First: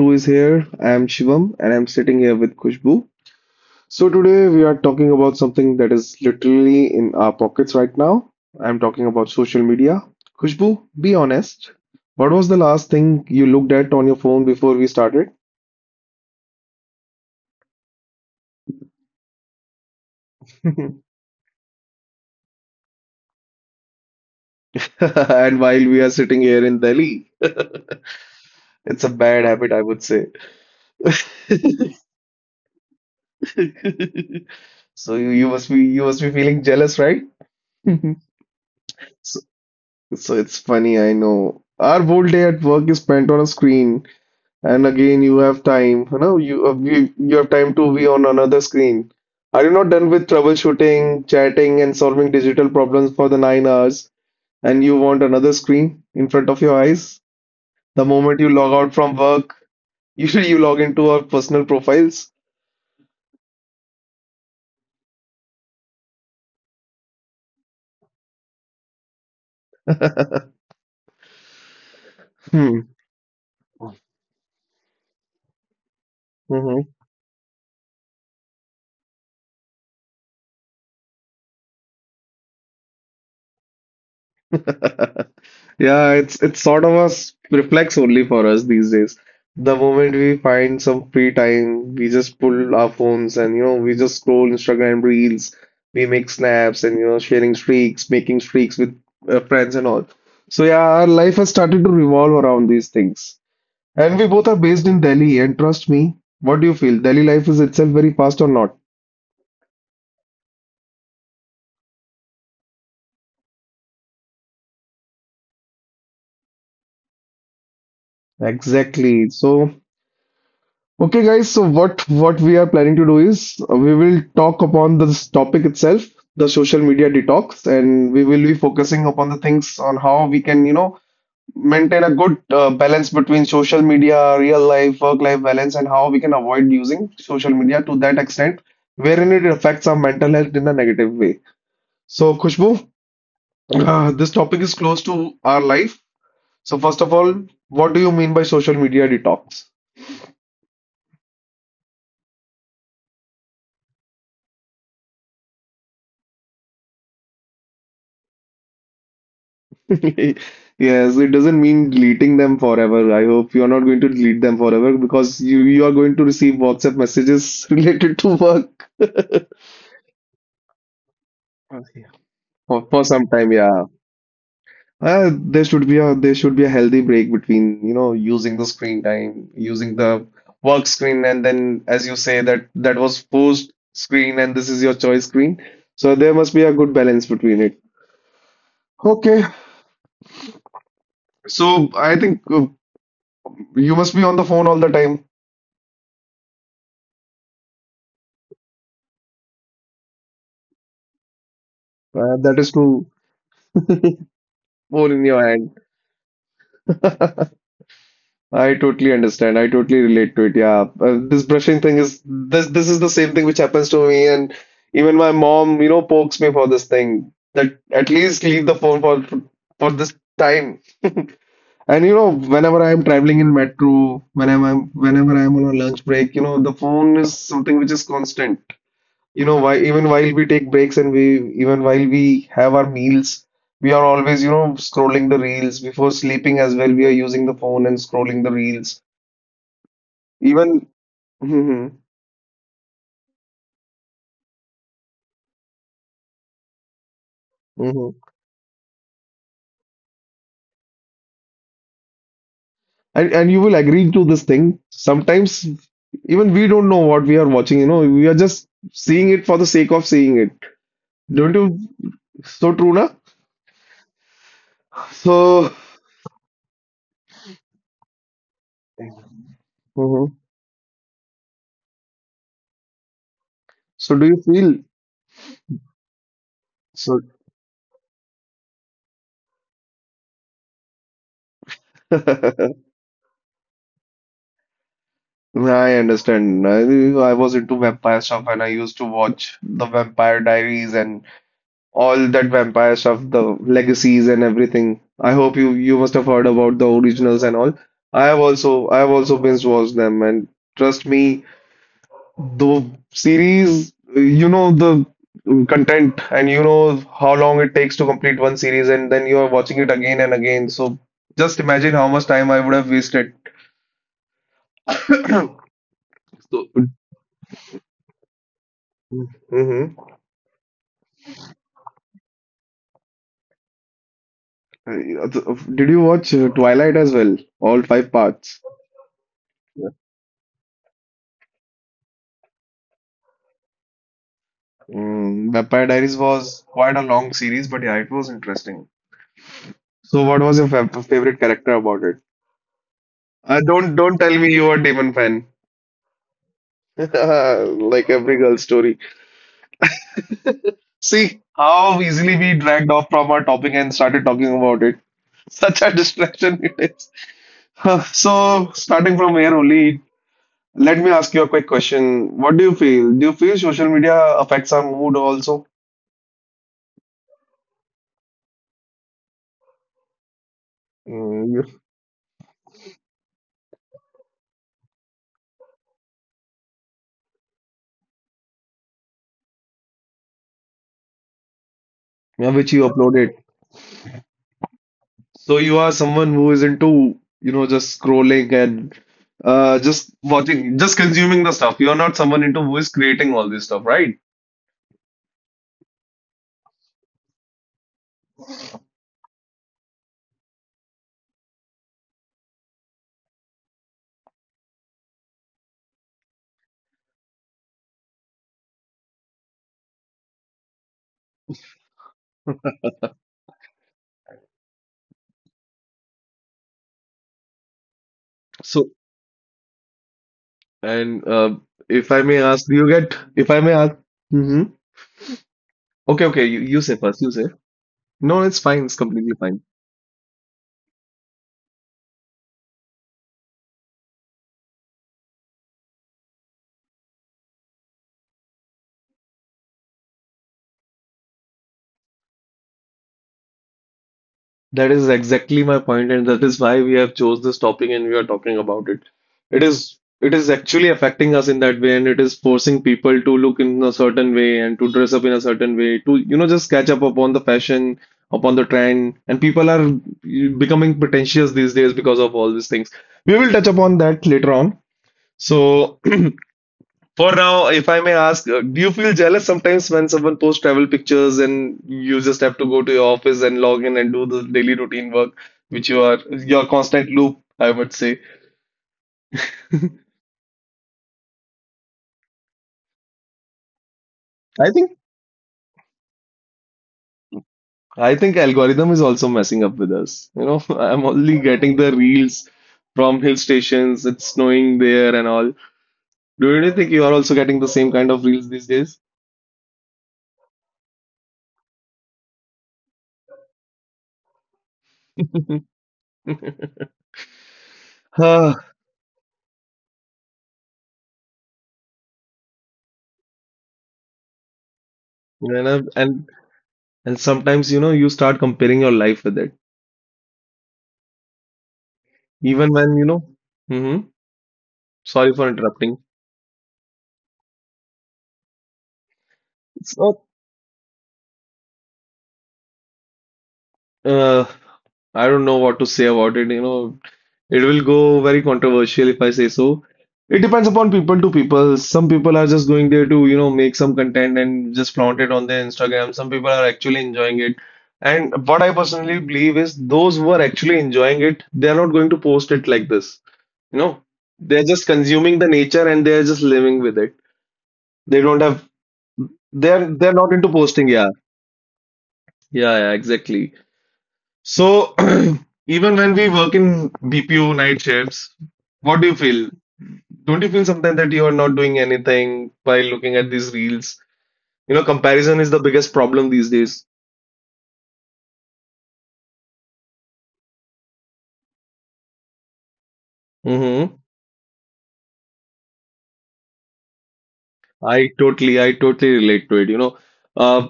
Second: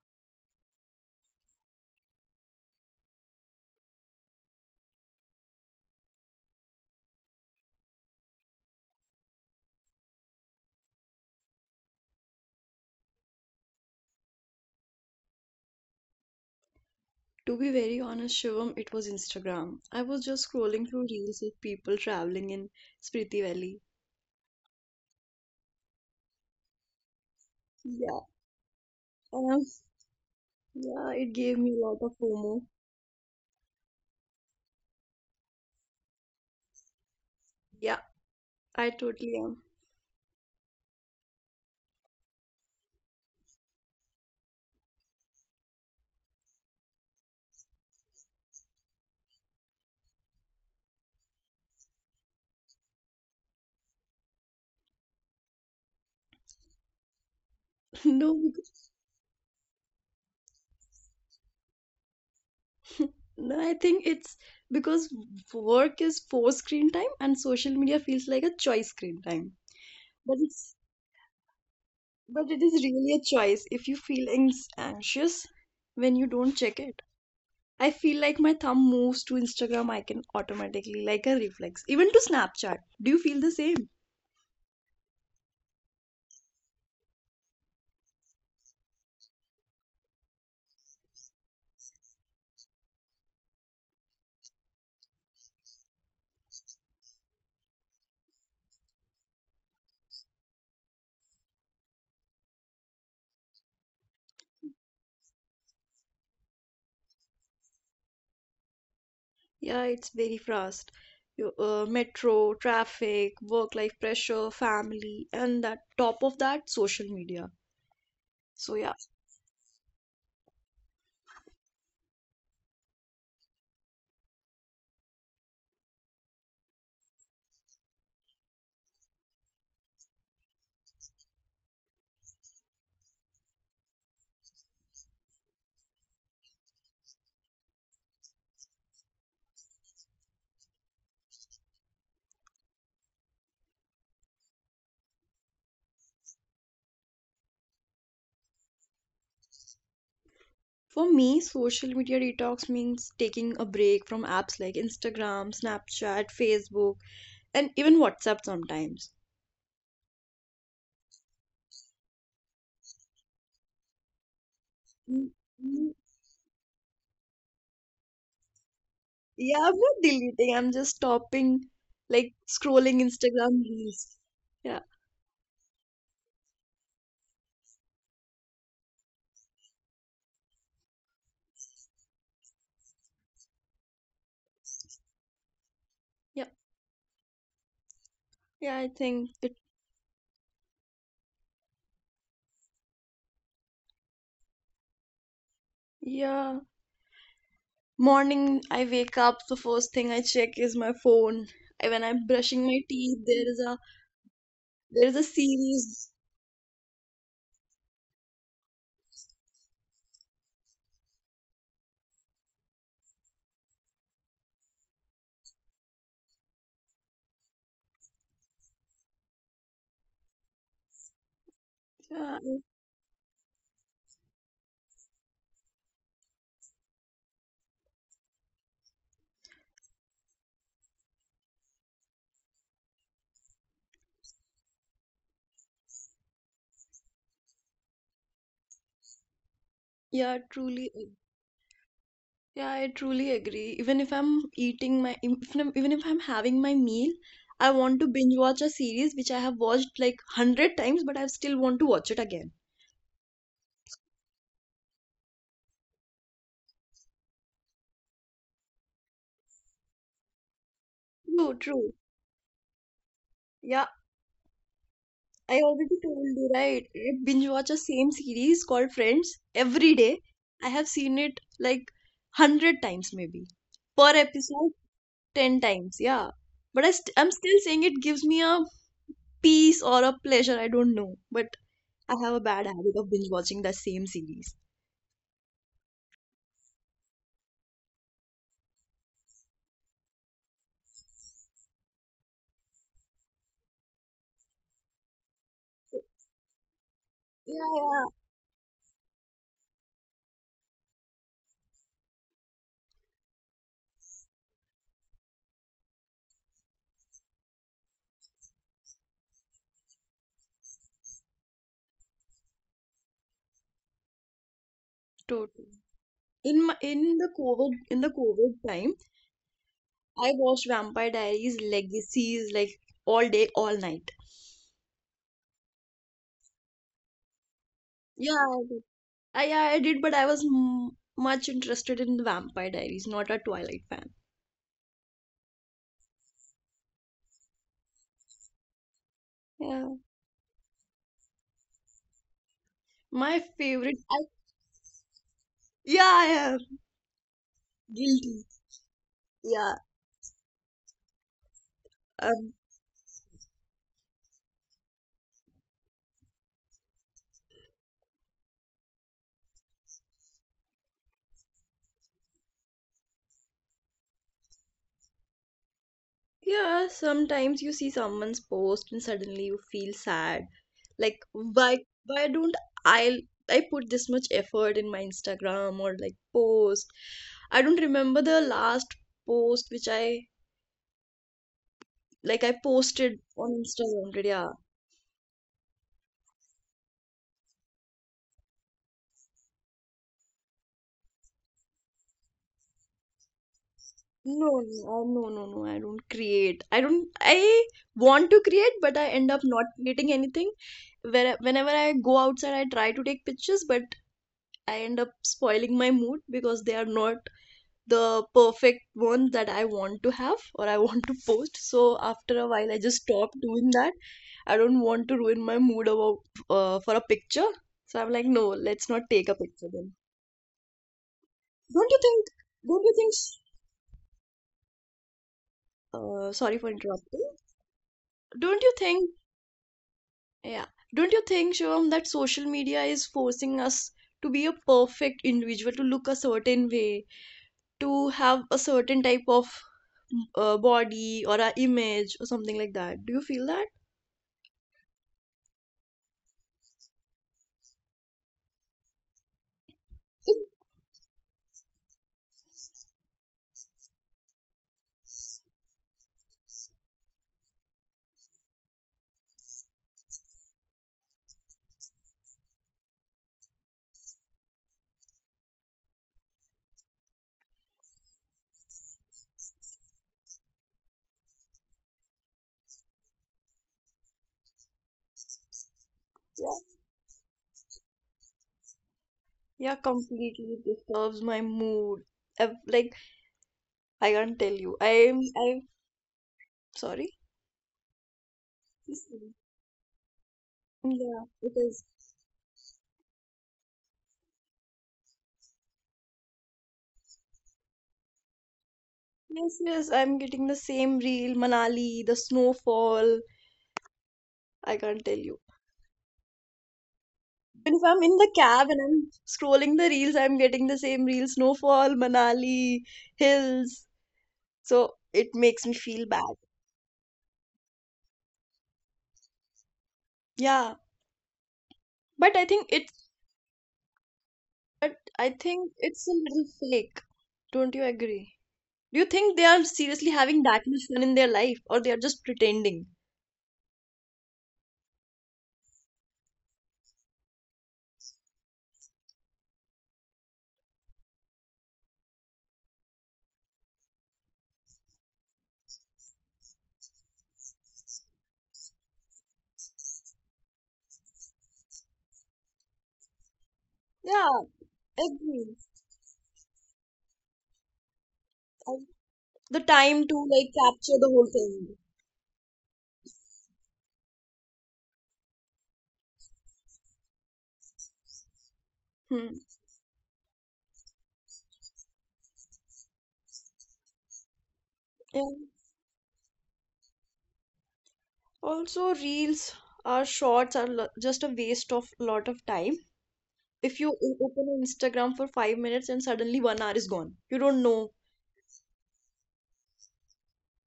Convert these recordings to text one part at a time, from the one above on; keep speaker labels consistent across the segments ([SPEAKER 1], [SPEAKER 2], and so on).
[SPEAKER 1] 2 is here. I am Shivam and I'm sitting here with Kushbu. So today we are talking about something that is literally in our pockets right now. I'm talking about social media. Kushbu, be honest. What was the last thing you looked at on your phone before we started?
[SPEAKER 2] To be very honest, Shivam, it was Instagram. I was just scrolling through reels of people traveling in Spriti Valley.
[SPEAKER 1] And while we are sitting here in Delhi,
[SPEAKER 2] Yeah,
[SPEAKER 1] it's a bad
[SPEAKER 2] um,
[SPEAKER 1] habit, I would say.
[SPEAKER 2] yeah, it gave me a lot of FOMO.
[SPEAKER 1] So you must be feeling jealous, right?
[SPEAKER 2] Yeah, I totally am.
[SPEAKER 1] So it's funny, I know. Our whole day at work is spent on a screen, and again, you have time. You know, you have time to be on another screen. Are you not done with troubleshooting, chatting, and solving digital problems for the 9 hours, and you want another screen in front of your eyes? The
[SPEAKER 2] No,
[SPEAKER 1] moment you log
[SPEAKER 2] because,
[SPEAKER 1] out from work, usually you log into our personal profiles.
[SPEAKER 2] no, I think it's because work is forced screen time and social media feels like a choice screen time. But it's but it is
[SPEAKER 1] Hmm.
[SPEAKER 2] really a choice if you feel anxious when you don't check
[SPEAKER 1] Mm-hmm.
[SPEAKER 2] it. I feel like my thumb moves to Instagram icon automatically, like a reflex. Even to Snapchat. Do you feel the same?
[SPEAKER 1] Yeah, it's sort of a reflex only for us these days. The moment we find some free time, we just pull our phones and you know we just scroll Instagram reels, we make snaps and you know sharing streaks, making streaks with friends and all. So yeah, our life has started to revolve around these things. And we both are based in Delhi, and trust me, what do you feel? Delhi life is itself very fast or not?
[SPEAKER 2] Yeah, it's very fast. Metro, traffic, work-life pressure, family, and that top of that, social media. So yeah,
[SPEAKER 1] Exactly. So okay, guys, so what we are planning to do is we will talk upon this topic itself, the social media detox, and we will be focusing upon the things on how we can, you know, maintain a good balance between social media, real life, work life balance, and how we can avoid using social media to that extent wherein it affects our mental health in a negative way. So, Khushbu, this topic is close to our life. So, first of all, what do you mean by social media detox?
[SPEAKER 2] for me, social media detox means taking a break from apps like Instagram, Snapchat, Facebook, and even WhatsApp sometimes.
[SPEAKER 1] Yes, it doesn't mean deleting them forever. I hope you're not going to delete them forever because you are going to receive WhatsApp messages related to work.
[SPEAKER 2] Yeah, I'm not deleting. I'm just stopping,
[SPEAKER 1] Oh, yeah.
[SPEAKER 2] like scrolling
[SPEAKER 1] For some
[SPEAKER 2] Instagram
[SPEAKER 1] time. Yeah,
[SPEAKER 2] reels. Yeah,
[SPEAKER 1] there should be a healthy break between you know using the screen time, using the work screen, and then as you say that that was forced screen and this is your choice screen. So there
[SPEAKER 2] yeah,
[SPEAKER 1] must be a good balance between it.
[SPEAKER 2] yeah. I think it.
[SPEAKER 1] Okay, so I think you must be on the phone all the time.
[SPEAKER 2] Yeah, morning I wake up. The first thing I check is my phone. When I'm brushing
[SPEAKER 1] That
[SPEAKER 2] my
[SPEAKER 1] is true.
[SPEAKER 2] teeth, there is a
[SPEAKER 1] More in your hand.
[SPEAKER 2] series.
[SPEAKER 1] I totally understand. I totally relate to it. Yeah, this brushing thing is this. This is the same thing which happens to me, and even my mom, you know, pokes me for this thing that at least leave the phone for this time. And you
[SPEAKER 2] Yeah,
[SPEAKER 1] know, whenever I'm traveling in metro, whenever I'm on a lunch break, you know, the phone is something which is constant. You know why, even while we take breaks and we even while we have our meals, we are always you know scrolling the reels, before sleeping as well we are using the phone and scrolling the reels
[SPEAKER 2] yeah, truly.
[SPEAKER 1] even. Hmm.
[SPEAKER 2] Yeah, I truly agree. Even if I'm having my meal, I want to
[SPEAKER 1] Hmm.
[SPEAKER 2] binge watch a series which I have watched like hundred times, but I still want to watch it again.
[SPEAKER 1] And you will agree to this thing sometimes, even we don't know what we are watching, you know we are just seeing it for the sake of seeing it.
[SPEAKER 2] True,
[SPEAKER 1] Don't you?
[SPEAKER 2] true.
[SPEAKER 1] So true na.
[SPEAKER 2] Yeah, I
[SPEAKER 1] So
[SPEAKER 2] already told you, right? I binge watch a same series called Friends every day.
[SPEAKER 1] Mhm.
[SPEAKER 2] I have seen it like 100 times, maybe. Per
[SPEAKER 1] So do you
[SPEAKER 2] episode,
[SPEAKER 1] feel?
[SPEAKER 2] 10 times, yeah. But I'm still saying it gives me a peace or a pleasure, I don't know. But I have a bad
[SPEAKER 1] So
[SPEAKER 2] habit of binge watching the same series.
[SPEAKER 1] yeah, I understand. I was into vampire stuff and I used to watch the Vampire Diaries and all that vampire stuff, the legacies and everything. I hope you must have heard about the
[SPEAKER 2] Yeah,
[SPEAKER 1] originals and
[SPEAKER 2] yeah,
[SPEAKER 1] all. I have also binge watched them and trust me, the series, you know the content and you know how long it takes to complete one series and then you are watching it again and again. So just imagine how much time I would have wasted.
[SPEAKER 2] totally. In my,
[SPEAKER 1] So,
[SPEAKER 2] in the COVID in the COVID time,
[SPEAKER 1] Mhm.
[SPEAKER 2] I watched Vampire Diaries, Legacies like all day, all night.
[SPEAKER 1] Uh, did you watch Twilight as well? All
[SPEAKER 2] Yeah,
[SPEAKER 1] five parts.
[SPEAKER 2] I did, but I was m much interested in the Vampire Diaries, not a Twilight fan.
[SPEAKER 1] Mm, Vampire Diaries was quite a long series, but yeah, it was interesting.
[SPEAKER 2] Yeah,
[SPEAKER 1] So, what was your favorite character about it?
[SPEAKER 2] my favorite.
[SPEAKER 1] Don't
[SPEAKER 2] I,
[SPEAKER 1] don't tell me you were Damon fan.
[SPEAKER 2] yeah, yeah,
[SPEAKER 1] Like every
[SPEAKER 2] guilty.
[SPEAKER 1] girl story.
[SPEAKER 2] Yeah,
[SPEAKER 1] See how easily
[SPEAKER 2] um,
[SPEAKER 1] we dragged off from our topic and started talking about it. Such a distraction it is. Huh, so, starting from here only, let me ask you a quick question. What do you feel? Do you feel social media affects our mood also?
[SPEAKER 2] yeah. Sometimes you see someone's post and suddenly you feel sad. Like,
[SPEAKER 1] Mm,
[SPEAKER 2] why? Why don't I? I put this much effort in my Instagram or like post. I don't remember the last post which I
[SPEAKER 1] yeah,
[SPEAKER 2] like.
[SPEAKER 1] which
[SPEAKER 2] I
[SPEAKER 1] you uploaded.
[SPEAKER 2] posted on Instagram. But yeah.
[SPEAKER 1] So you are someone who is into, you know, just scrolling and just watching, just consuming the stuff. You're not someone into who is creating all this stuff, right?
[SPEAKER 2] No. I don't create. I don't. I want to create, but I end up not creating anything. Where whenever I go outside, I try to take pictures, but I end up spoiling my mood because they are not the perfect ones that I want to have or I want to post. So after a while, I just stop doing that. I don't want to ruin my mood about for a picture. So I'm like,
[SPEAKER 1] So,
[SPEAKER 2] no, let's not take a picture then.
[SPEAKER 1] and if I may
[SPEAKER 2] Don't you
[SPEAKER 1] ask, do
[SPEAKER 2] think?
[SPEAKER 1] you get,
[SPEAKER 2] Don't you
[SPEAKER 1] if I
[SPEAKER 2] think?
[SPEAKER 1] may
[SPEAKER 2] S-
[SPEAKER 1] ask, hmm. Okay, okay, you, you
[SPEAKER 2] Sorry
[SPEAKER 1] say
[SPEAKER 2] for
[SPEAKER 1] first, you say.
[SPEAKER 2] interrupting.
[SPEAKER 1] No, it's fine, it's
[SPEAKER 2] Don't you
[SPEAKER 1] completely
[SPEAKER 2] think?
[SPEAKER 1] fine.
[SPEAKER 2] Yeah. Don't you think, Shivam, that social media is forcing us to be a perfect individual, to look a certain way, to have a certain type of body or a image or something like that? Do you feel that?
[SPEAKER 1] That is exactly my point, and that is why we have chose this topic and we are talking about it. It is actually affecting us in that way, and it is forcing people to look in a certain way and to dress up in a certain way, to you know just catch up upon the fashion, upon the trend, and people are becoming pretentious these days because of all these things. We will touch upon that later on. So for now, if I may ask, do you feel jealous sometimes when someone posts travel pictures and you just have to go to your office and log in and do the daily routine work, which you are your
[SPEAKER 2] Exactly.
[SPEAKER 1] constant loop, I would say.
[SPEAKER 2] Yeah, completely disturbs my mood. i like I can't tell
[SPEAKER 1] I
[SPEAKER 2] you.
[SPEAKER 1] think
[SPEAKER 2] I'm sorry.
[SPEAKER 1] I think algorithm is also
[SPEAKER 2] Listen.
[SPEAKER 1] messing up with us. You know, I'm
[SPEAKER 2] Yeah,
[SPEAKER 1] only
[SPEAKER 2] it
[SPEAKER 1] getting the
[SPEAKER 2] is.
[SPEAKER 1] reels from hill stations, it's snowing there and all. Do you really think you are also getting the same kind of reels these days?
[SPEAKER 2] Yes, yes, I'm getting the same reel, Manali, the snowfall. I can't tell you. Even if I'm in the cab and I'm scrolling the reels, I'm getting the same reels, snowfall, Manali, hills. So it
[SPEAKER 1] Ah, and
[SPEAKER 2] makes me
[SPEAKER 1] I'm-
[SPEAKER 2] feel
[SPEAKER 1] and
[SPEAKER 2] bad.
[SPEAKER 1] and sometimes you know you start comparing your life with it,
[SPEAKER 2] Yeah. But I think
[SPEAKER 1] even
[SPEAKER 2] it's
[SPEAKER 1] when you know. Hmm.
[SPEAKER 2] but I
[SPEAKER 1] Sorry for
[SPEAKER 2] think
[SPEAKER 1] interrupting.
[SPEAKER 2] it's a little fake. Don't you agree? Do you think they are
[SPEAKER 1] It's
[SPEAKER 2] seriously
[SPEAKER 1] not,
[SPEAKER 2] having that much fun in their life or they are just pretending?
[SPEAKER 1] uh, I don't know what to say about it. You know, it will go very controversial if I say so. It depends upon people to people. Some people are just going there to, you know, make some content and just flaunt it on their Instagram. Some people are actually enjoying it. And what I personally believe is those who are actually enjoying it, they're not going to post it like this. You know,
[SPEAKER 2] Yeah,
[SPEAKER 1] they're just consuming the
[SPEAKER 2] agree.
[SPEAKER 1] nature and they're just living with it. They don't have,
[SPEAKER 2] I- The
[SPEAKER 1] they're
[SPEAKER 2] time
[SPEAKER 1] they're
[SPEAKER 2] to
[SPEAKER 1] not into
[SPEAKER 2] like
[SPEAKER 1] posting.
[SPEAKER 2] capture
[SPEAKER 1] Yeah,
[SPEAKER 2] the whole thing.
[SPEAKER 1] yeah, yeah, exactly. So, even when we work in BPO night shifts, what do you
[SPEAKER 2] Hmm.
[SPEAKER 1] feel? Don't you feel sometimes that you are not doing anything by looking at these reels? You know,
[SPEAKER 2] Yeah.
[SPEAKER 1] comparison is the biggest problem these days.
[SPEAKER 2] Also, reels or shorts are just a waste of lot of time if you
[SPEAKER 1] Hmm.
[SPEAKER 2] open Instagram for 5 minutes and suddenly one hour is gone, you don't know.
[SPEAKER 1] I totally relate to it. You know, uh,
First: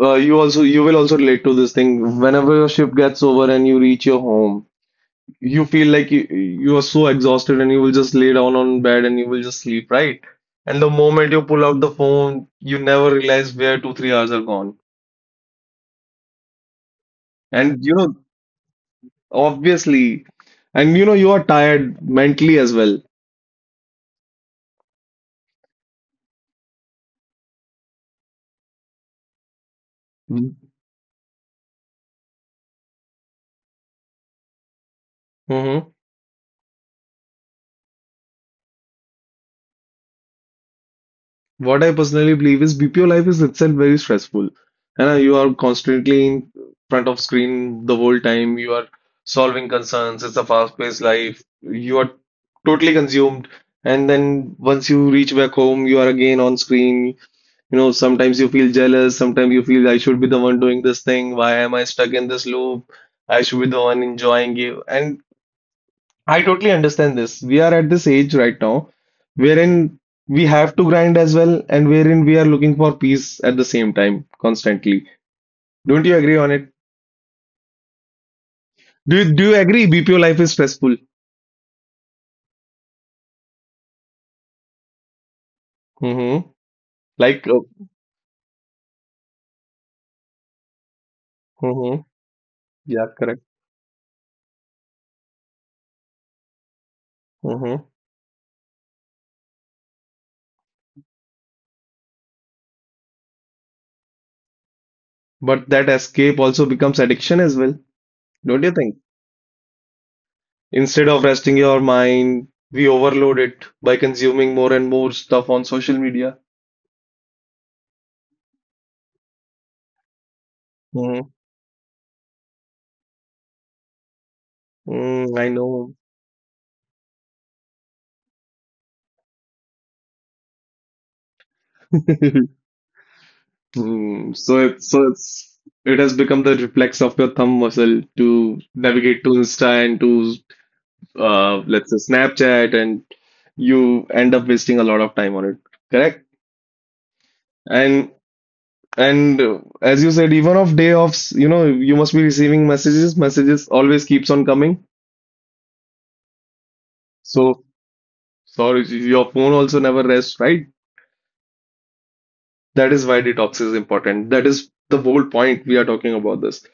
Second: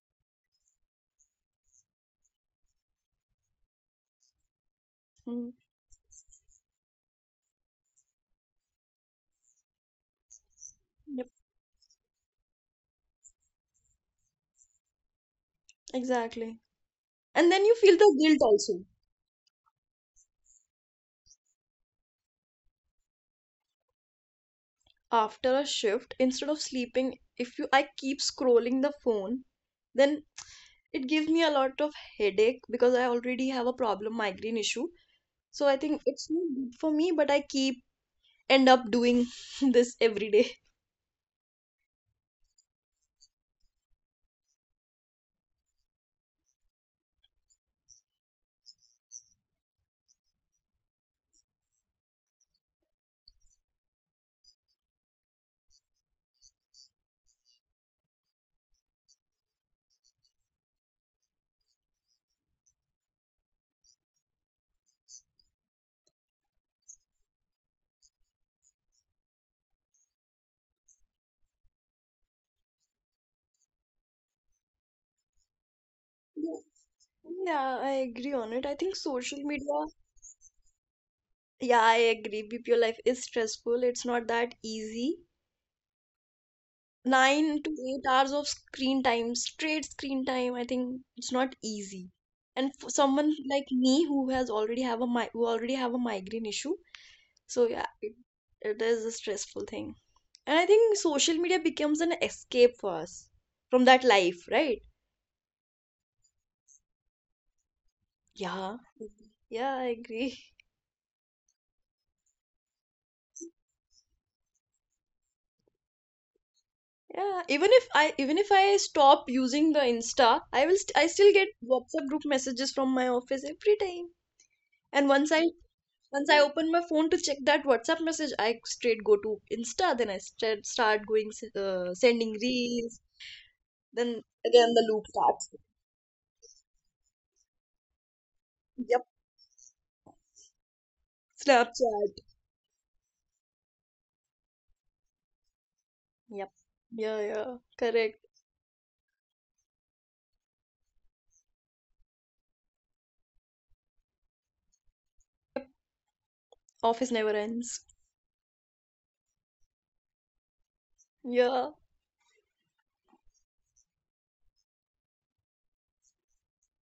[SPEAKER 1] you also, you will also relate to this thing. Whenever your shift gets over and you reach your home,
[SPEAKER 2] Hmm.
[SPEAKER 1] you feel like you are so exhausted and you will just lay down on bed and you will just sleep, right? And the
[SPEAKER 2] Yep,
[SPEAKER 1] moment you pull out the phone, you never realize where two, 3 hours are gone.
[SPEAKER 2] exactly. And then you
[SPEAKER 1] And
[SPEAKER 2] feel
[SPEAKER 1] you
[SPEAKER 2] the
[SPEAKER 1] know,
[SPEAKER 2] guilt also.
[SPEAKER 1] obviously, and you know, you are tired mentally as well.
[SPEAKER 2] After a shift, instead of sleeping, if you I keep scrolling the phone, then it gives me a lot of headache because I already have a problem migraine issue. So I
[SPEAKER 1] Mm-hmm.
[SPEAKER 2] think it's not good for me, but I keep end up doing this every day.
[SPEAKER 1] What I personally believe is BPO life is itself very stressful. You know, you are constantly in front of screen the whole time. You are solving concerns. It's a fast-paced life. You are totally consumed. And then once you reach back home, you are again on screen. You know, sometimes you feel jealous. Sometimes you feel I should be the one doing this thing. Why am I stuck in this loop? I should be the one enjoying it. And I totally understand this. We are at this age right now wherein we have to grind as well and wherein we are looking for peace at the same time constantly. Don't you agree
[SPEAKER 2] Yeah,
[SPEAKER 1] on it?
[SPEAKER 2] yeah, I agree on it. I think
[SPEAKER 1] Do
[SPEAKER 2] social
[SPEAKER 1] you, do you
[SPEAKER 2] media,
[SPEAKER 1] agree BPO life is stressful?
[SPEAKER 2] yeah, I agree. BPO life is stressful. It's not that easy.
[SPEAKER 1] Mm-hmm.
[SPEAKER 2] nine
[SPEAKER 1] Like,
[SPEAKER 2] to eight hours of screen time, straight screen time. I think it's not easy.
[SPEAKER 1] mm-hmm.
[SPEAKER 2] And for
[SPEAKER 1] Yeah,
[SPEAKER 2] someone
[SPEAKER 1] correct.
[SPEAKER 2] like me who already have a migraine issue, so yeah,
[SPEAKER 1] Mm-hmm.
[SPEAKER 2] it, it is a stressful thing. And I think social media becomes an escape for us from that life, right?
[SPEAKER 1] But that escape also becomes addiction as well.
[SPEAKER 2] Yeah,
[SPEAKER 1] Don't you think?
[SPEAKER 2] yeah, I agree.
[SPEAKER 1] Instead of resting your mind, we overload it by consuming more and more stuff on social media.
[SPEAKER 2] Yeah, even if I stop using the Insta, I will st I still get
[SPEAKER 1] Mm-hmm.
[SPEAKER 2] WhatsApp group messages from my office every time. And once I
[SPEAKER 1] Mm, I know.
[SPEAKER 2] Once I open my phone to check that WhatsApp message, I straight go to Insta. Then I start sending reels. Then
[SPEAKER 1] Hmm,
[SPEAKER 2] again
[SPEAKER 1] so
[SPEAKER 2] the loop
[SPEAKER 1] it's so
[SPEAKER 2] starts.
[SPEAKER 1] it's it has become the reflex of your thumb muscle to
[SPEAKER 2] Yep,
[SPEAKER 1] navigate to Insta and to let's
[SPEAKER 2] Snapchat.
[SPEAKER 1] say Snapchat, and you end up wasting a lot of time on it. Correct?
[SPEAKER 2] Yep. Yeah, yeah, correct.
[SPEAKER 1] And and as you said, even of day offs, you know, you must be receiving messages. Messages always keeps on coming.
[SPEAKER 2] Office never
[SPEAKER 1] So
[SPEAKER 2] ends.
[SPEAKER 1] sorry, your phone also never rests, right?
[SPEAKER 2] Yeah.
[SPEAKER 1] That is why detox is important. That is the whole point we are talking about this.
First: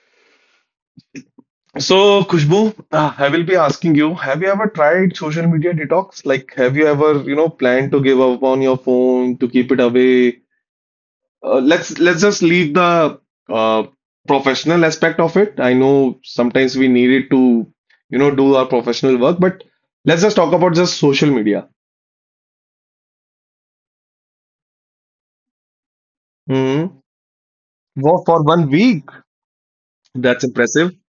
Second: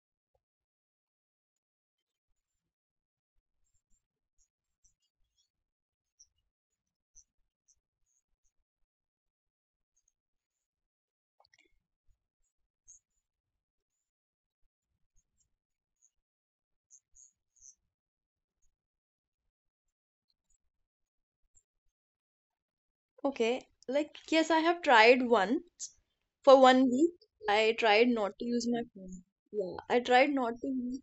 [SPEAKER 1] So, Kushbu, I will be asking you, have you ever tried social media detox? Like, have you ever, you know, planned to give up on your phone, to keep it away? Let's just leave the uh, professional aspect of it. I know sometimes we need it to, you know, do our professional work, but let's just talk about just social media.
[SPEAKER 2] Okay. Like yes, I have tried once for one
[SPEAKER 1] hmm
[SPEAKER 2] week. I tried
[SPEAKER 1] Well, for
[SPEAKER 2] not to
[SPEAKER 1] one
[SPEAKER 2] use my
[SPEAKER 1] week,
[SPEAKER 2] phone. Yeah, I tried
[SPEAKER 1] that's
[SPEAKER 2] not to
[SPEAKER 1] impressive.
[SPEAKER 2] use,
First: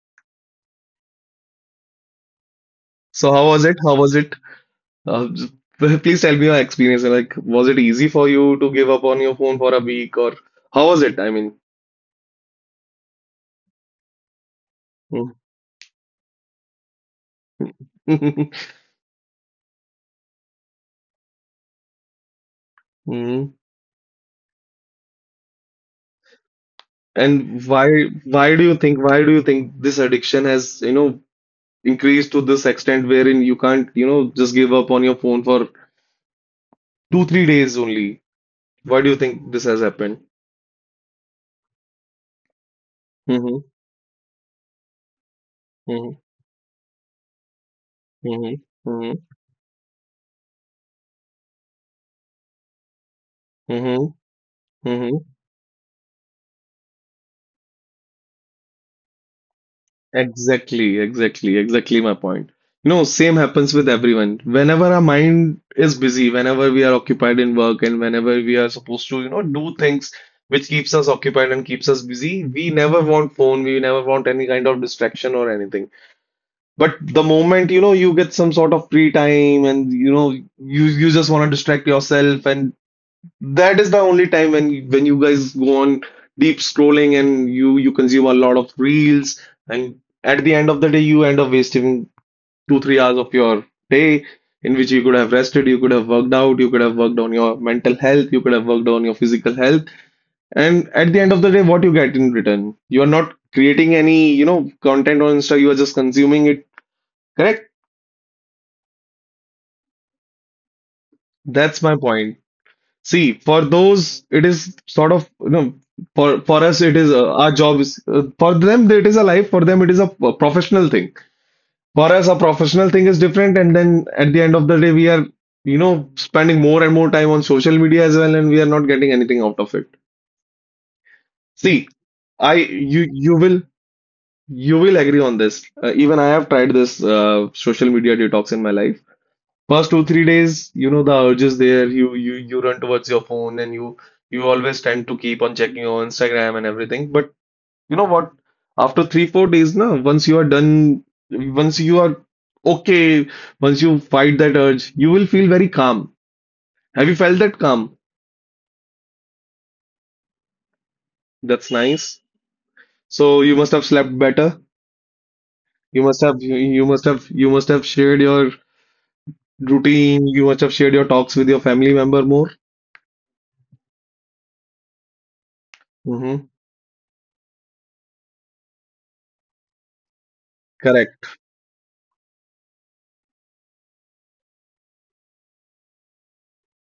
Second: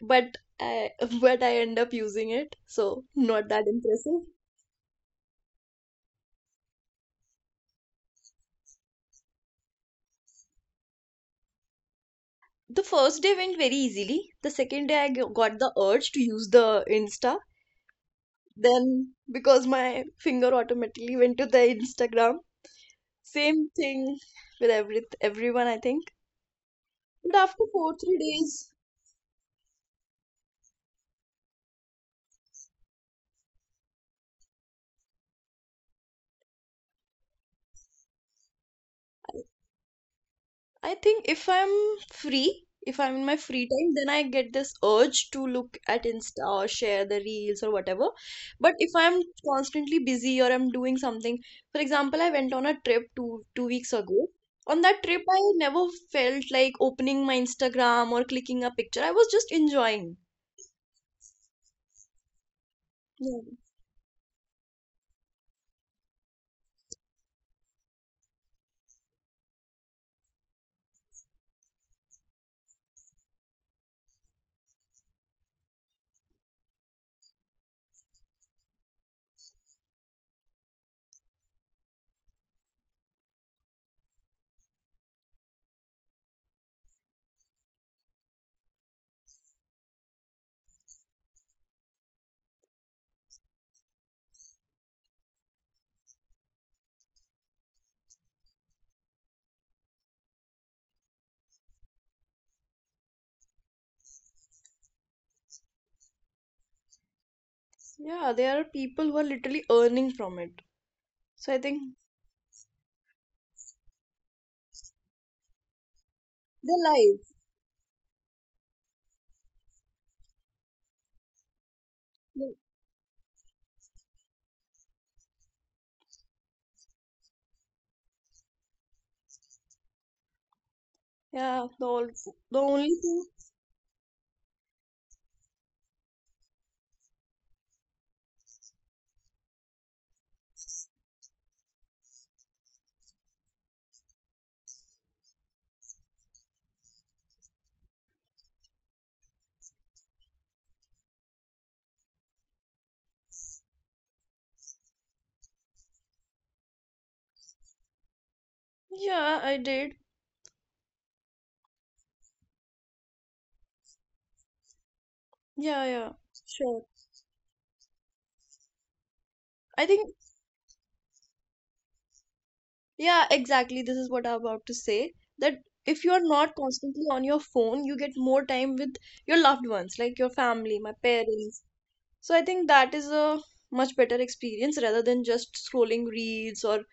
[SPEAKER 2] but I but I end up using it. So
[SPEAKER 1] So, how
[SPEAKER 2] not
[SPEAKER 1] was
[SPEAKER 2] that
[SPEAKER 1] it? How was
[SPEAKER 2] impressive.
[SPEAKER 1] it? Uh, just- please tell me your experience. Like, was it easy for you to give up on your phone for a week, or how was it? I mean,
[SPEAKER 2] The first day went very easily. The second day, got the urge to use the Insta. Then, because my finger automatically went to the Instagram,
[SPEAKER 1] Mhm.
[SPEAKER 2] same thing with everyone, I think. But after
[SPEAKER 1] And
[SPEAKER 2] four,
[SPEAKER 1] why
[SPEAKER 2] three
[SPEAKER 1] why do
[SPEAKER 2] days,
[SPEAKER 1] you think why do you think this addiction has, you know, increased to this extent wherein you can't, you know, just give up on your phone for two, three days only? Why do you think this has happened?
[SPEAKER 2] I think if I'm free, if I'm in my
[SPEAKER 1] Mm-hmm.
[SPEAKER 2] free time, then I get this urge to look at Insta or share the reels or whatever.
[SPEAKER 1] Mm-hmm.
[SPEAKER 2] But if
[SPEAKER 1] Mm-hmm.
[SPEAKER 2] I'm constantly busy or I'm doing something, for example, I went on a trip two weeks
[SPEAKER 1] Mm-hmm.
[SPEAKER 2] ago. On that trip, I never felt like opening my Instagram or clicking a picture. I was just enjoying.
[SPEAKER 1] Exactly, exactly, exactly my point. You know, same
[SPEAKER 2] Yes.
[SPEAKER 1] happens with everyone. Whenever our mind is busy, whenever we are occupied in work, and whenever we are supposed to, you know, do things which keeps us occupied and keeps us busy, we never want phone, we never want any kind of distraction or anything. But the moment, you know, you get some sort of free time and you know, you just want to distract yourself, and that is the only time when you guys go on deep scrolling and you consume a lot of reels, and at the end of the day you end up wasting 2 3 hours of your day, in which you could have rested, you could have worked out, you could have worked on your mental health, you could have worked on your physical health. And at the end of the day, what you get in return? You are not creating any, you know, content on Insta, you are just consuming it. Correct?
[SPEAKER 2] Yeah, there are people who are literally earning from it. So I
[SPEAKER 1] That's my
[SPEAKER 2] think
[SPEAKER 1] point. See, for those, it is sort of, you know, for us,
[SPEAKER 2] their
[SPEAKER 1] it is
[SPEAKER 2] life.
[SPEAKER 1] our job is for them, it is a life. For them, it is a professional thing. For us, a professional thing is different. And then at the end of the day, we are, you know, spending more and more time on social media as well, and we are not getting anything out of it.
[SPEAKER 2] Yeah,
[SPEAKER 1] See,
[SPEAKER 2] the all
[SPEAKER 1] I
[SPEAKER 2] the only
[SPEAKER 1] you
[SPEAKER 2] thing.
[SPEAKER 1] you will agree on this. Even I have tried this social media detox in my life. First 2, 3 days, you know, the urge is there. You run towards your phone, and you always tend to keep on checking your Instagram and everything. But you know what? After 3, 4 days, na, once you are done, once you are okay, once you fight that urge, you will feel very calm. Have you felt that calm?
[SPEAKER 2] Yeah, I did.
[SPEAKER 1] That's nice. So you must have slept better.
[SPEAKER 2] Yeah, yeah. Sure.
[SPEAKER 1] You must have shared your
[SPEAKER 2] I think,
[SPEAKER 1] routine. You must have shared your talks with your family member more.
[SPEAKER 2] yeah, exactly. This is what I'm about to say. That if you're
[SPEAKER 1] hmm
[SPEAKER 2] not constantly on your phone, you get more time with your loved ones, like your family, my
[SPEAKER 1] Correct.
[SPEAKER 2] parents. So I think that is a much better experience rather than just scrolling reels or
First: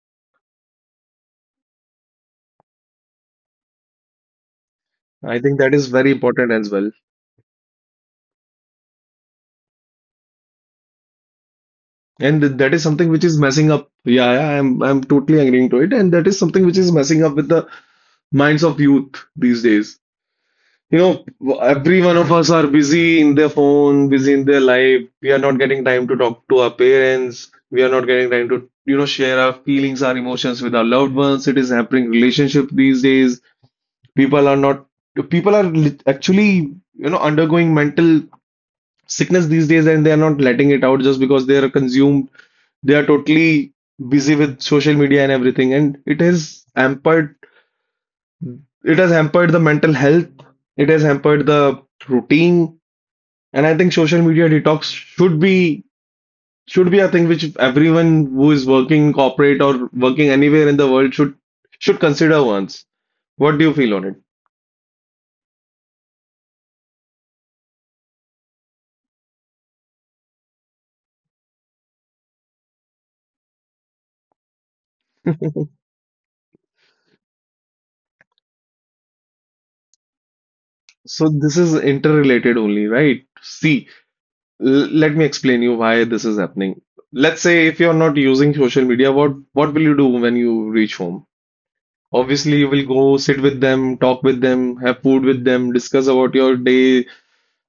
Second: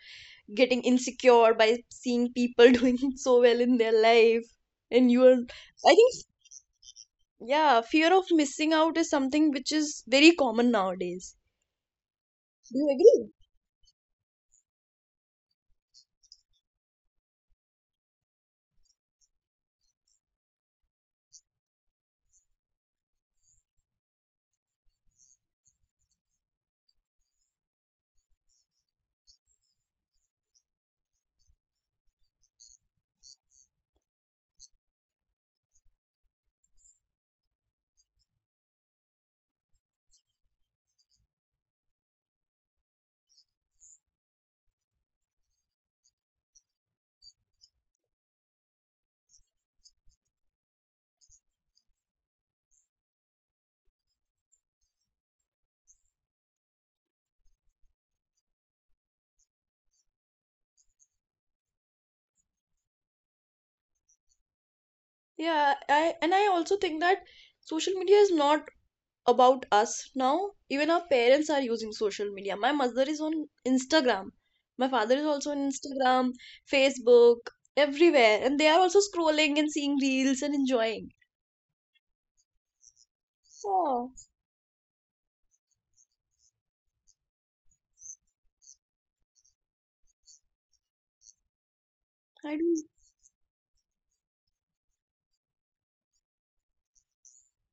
[SPEAKER 2] getting insecure by seeing people doing so well in their life. And you are,
[SPEAKER 1] I think that is
[SPEAKER 2] I
[SPEAKER 1] very
[SPEAKER 2] think,
[SPEAKER 1] important as well.
[SPEAKER 2] yeah, fear of missing out is something which is very common nowadays.
[SPEAKER 1] And that
[SPEAKER 2] Do
[SPEAKER 1] is
[SPEAKER 2] you
[SPEAKER 1] something which
[SPEAKER 2] agree?
[SPEAKER 1] is messing up. Yeah, yeah, I'm totally agreeing to it. And that is something which is messing up with the minds of youth these days. You know, every one of us are busy in their phone, busy in their life. We are not getting time to talk to our parents. We are not getting time to, you know, share our feelings, our emotions with our loved ones. It is hampering relationship these days. People are not, people are actually, you know, undergoing mental sickness these days, and they are not letting it out just because they are consumed they are totally busy with social media and everything, and it has hampered the mental health, it has hampered the routine, and I think social media detox should be a thing which everyone who is working in corporate or working anywhere in the world should consider once. What do you feel on it?
[SPEAKER 2] Yeah, I and I also think that social media is not about us now. Even our parents are using social media. My mother is on Instagram. My father is also on Instagram, Facebook, everywhere. And they are also scrolling and seeing reels and enjoying.
[SPEAKER 1] So this is interrelated only, right? See,
[SPEAKER 2] Oh,
[SPEAKER 1] let me explain you why this is happening. Let's say if you're not using social media, what will you do when you reach home?
[SPEAKER 2] I
[SPEAKER 1] Obviously, you
[SPEAKER 2] do.
[SPEAKER 1] will go sit with them, talk with them, have food with them, discuss about your day,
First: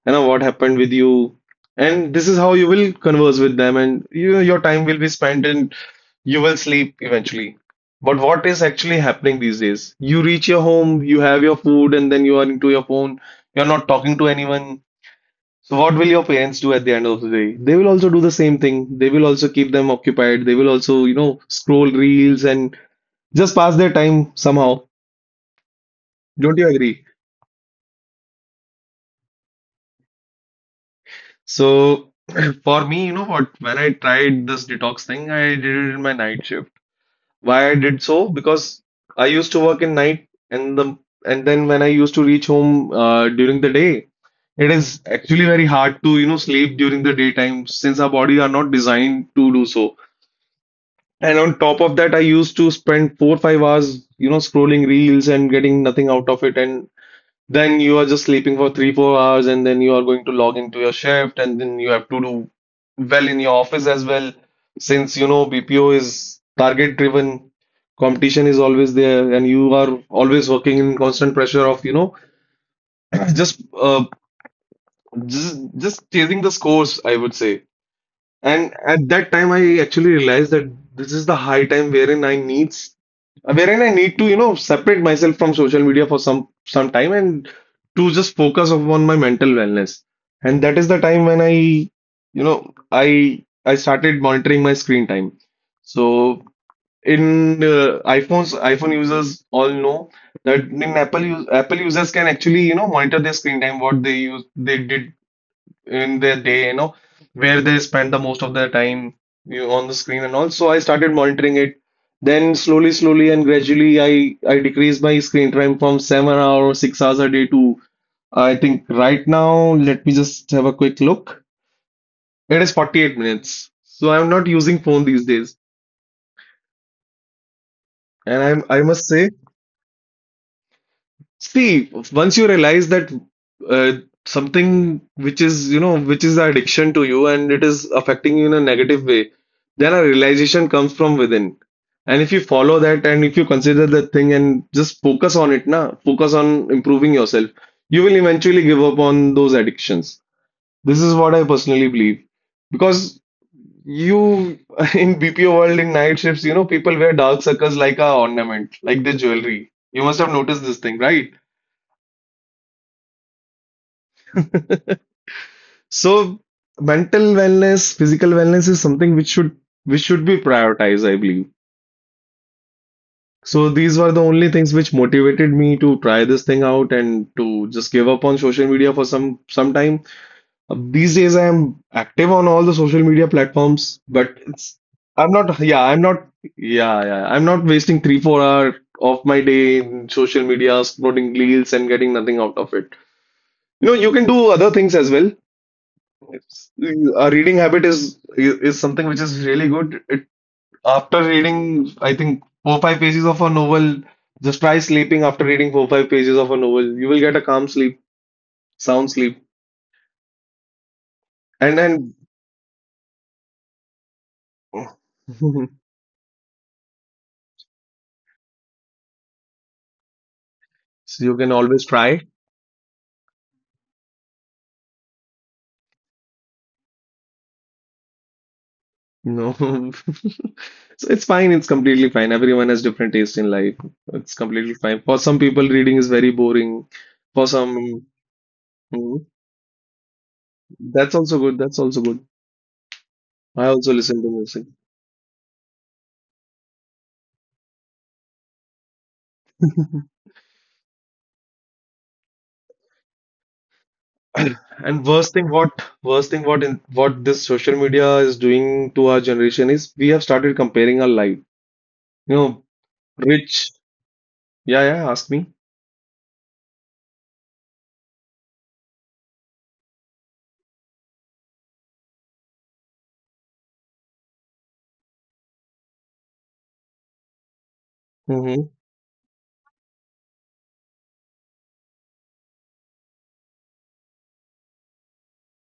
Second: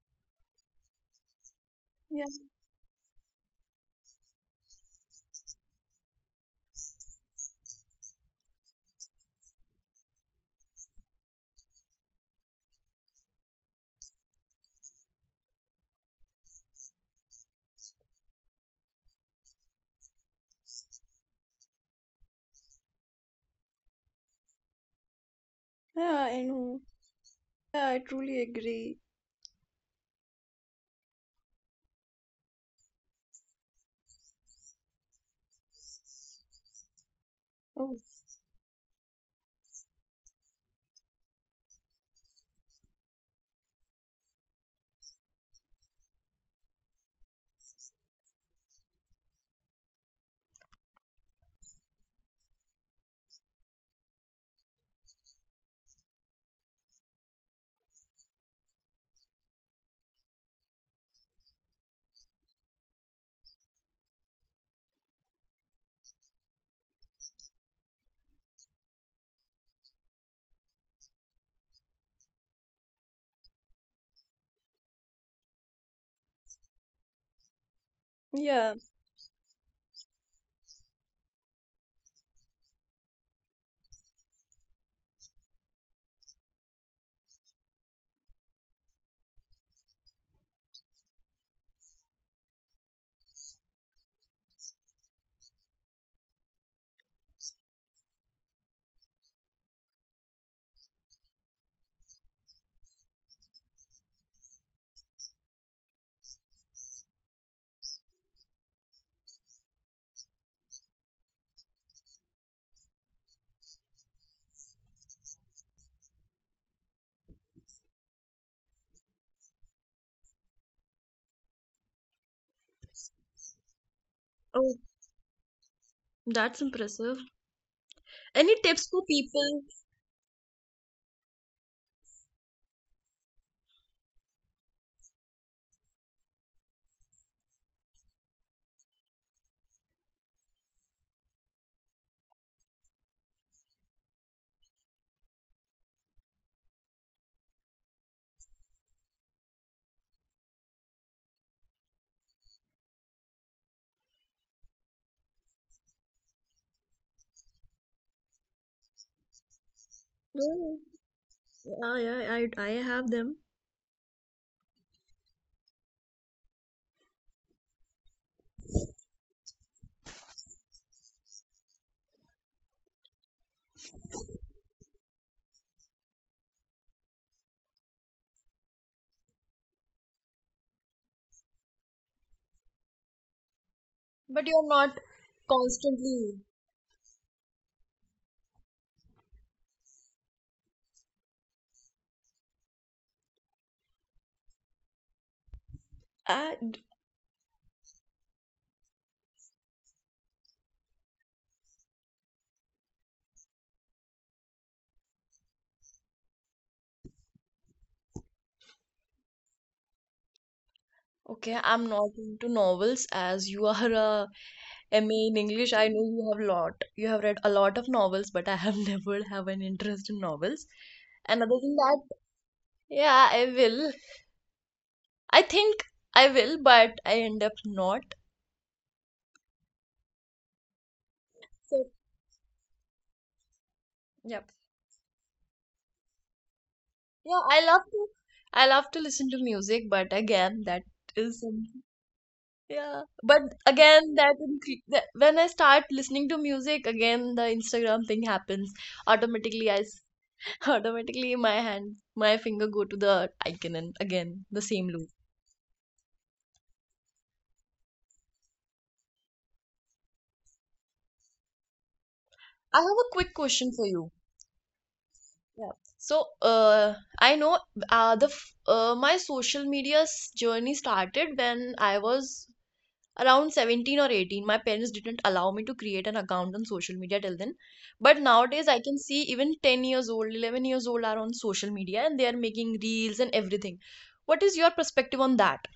[SPEAKER 1] you know, what happened with you. And
[SPEAKER 2] Yeah,
[SPEAKER 1] this is how you will converse with them, and you know, your time will be spent and you will sleep eventually. But what is actually happening these days? You reach your home, you have your food, and then you are into your phone. You're not talking to anyone. So what will your parents do at the end of the day? They will also do the same thing. They will also keep them occupied. They will also, you know, scroll reels and just pass their time somehow.
[SPEAKER 2] yeah, I
[SPEAKER 1] Don't you
[SPEAKER 2] know.
[SPEAKER 1] agree?
[SPEAKER 2] Yeah, I truly agree.
[SPEAKER 1] So for me, you know what, when I tried this detox thing, I did it in my night shift. Why I did
[SPEAKER 2] Oh,
[SPEAKER 1] so? Because I used to work in night, and then when I used to reach home during the day, it is actually very hard to, you know, sleep during the daytime since our body are not designed to do so. And on top of that, I used to spend 4, 5 hours, you know, scrolling reels and getting nothing out of it. And then you are just sleeping for 3, 4 hours, and then you are going to log into your shift, and then you have to do well in your office as well. Since you know BPO is target driven, competition is always there, and you are always working in constant pressure of you know just uh, just chasing the scores, I would say. And
[SPEAKER 2] yeah.
[SPEAKER 1] at that time, I actually realized that this is the high time wherein I need to, you know, separate myself from social media for some time and to just focus on my mental wellness. And that is the time when I, you know, I started monitoring my screen time. So in iPhones, iPhone users all know that in Apple users can actually, you know, monitor their screen time, what they use they did in their day, you know, where they spend the most of their time, you know, on the screen and all. So I started monitoring it. Then slowly, slowly and gradually, I decreased my screen time from 7 hours or 6 hours a day to I think right now. Let me just have a quick look. It is 48 minutes. So I'm not
[SPEAKER 2] Oh,
[SPEAKER 1] using phone these days,
[SPEAKER 2] that's impressive.
[SPEAKER 1] and
[SPEAKER 2] Any
[SPEAKER 1] I
[SPEAKER 2] tips for
[SPEAKER 1] must say
[SPEAKER 2] people?
[SPEAKER 1] See, once you realize that uh, something which is, you know, which is the addiction to you, and it is affecting you in a negative way, then a realization comes from within. And if you follow that and if you consider that thing and just focus on it, na, focus on improving yourself, you will eventually give up on those addictions. This is what I personally believe. Because you, in BPO world, in night shifts, you know, people wear dark circles like a ornament, like their jewelry. You must have noticed
[SPEAKER 2] Yeah,
[SPEAKER 1] this thing, right?
[SPEAKER 2] yeah, yeah, I have them.
[SPEAKER 1] So mental wellness, physical wellness is something which should be prioritized, I believe. So these were the only things which motivated me to try this thing out and to just give up on social media for some time. These days I am active on all the social media platforms, but
[SPEAKER 2] But you're
[SPEAKER 1] it's
[SPEAKER 2] not
[SPEAKER 1] I'm not
[SPEAKER 2] constantly.
[SPEAKER 1] yeah, yeah. I'm not wasting 3, 4 hour of my day in social media, scrolling reels and getting nothing out of it. You know, you can do other things as well.
[SPEAKER 2] I,
[SPEAKER 1] It's,
[SPEAKER 2] d-
[SPEAKER 1] a reading habit is something which is really good. It after reading, I think 4 5 pages of a novel, just try sleeping after reading 4 5 pages of a novel. You will get a calm sleep, sound sleep,
[SPEAKER 2] okay,
[SPEAKER 1] and
[SPEAKER 2] I'm
[SPEAKER 1] then
[SPEAKER 2] not into novels as you are a I mean, English, I know you have lot. You have read a lot of novels, but I have never have an interest in novels.
[SPEAKER 1] so you
[SPEAKER 2] And
[SPEAKER 1] can
[SPEAKER 2] other than
[SPEAKER 1] always
[SPEAKER 2] that,
[SPEAKER 1] try.
[SPEAKER 2] yeah, I will. I think I will, but I end up not.
[SPEAKER 1] No, so it's fine. It's
[SPEAKER 2] So
[SPEAKER 1] completely fine. Everyone has different taste in life. It's
[SPEAKER 2] yep.
[SPEAKER 1] completely fine. For some people, reading is very boring.
[SPEAKER 2] Yeah,
[SPEAKER 1] For
[SPEAKER 2] I love
[SPEAKER 1] some,
[SPEAKER 2] to. I love to
[SPEAKER 1] Mhm.
[SPEAKER 2] listen to music, but again, that
[SPEAKER 1] that's
[SPEAKER 2] is
[SPEAKER 1] also good. That's also good.
[SPEAKER 2] yeah. But
[SPEAKER 1] I also
[SPEAKER 2] again,
[SPEAKER 1] listen
[SPEAKER 2] that,
[SPEAKER 1] to music.
[SPEAKER 2] incre- that when I start listening to music, again the Instagram thing happens. Automatically, I s- automatically my hand, my finger go to the icon, and again the same loop.
[SPEAKER 1] And worst thing what this social media is doing to our generation is we have started comparing our life. You know,
[SPEAKER 2] I have a quick
[SPEAKER 1] rich.
[SPEAKER 2] question for you.
[SPEAKER 1] Yeah, yeah, ask me.
[SPEAKER 2] Yeah. So, I know the f- my social media's journey started when I was around 17 or 18. My parents didn't allow me to create an account on social media till then. But nowadays,
[SPEAKER 1] Mm-hmm.
[SPEAKER 2] I can see even 10 years old, 11 years old are on social media and they are making reels and everything. What is your perspective on that?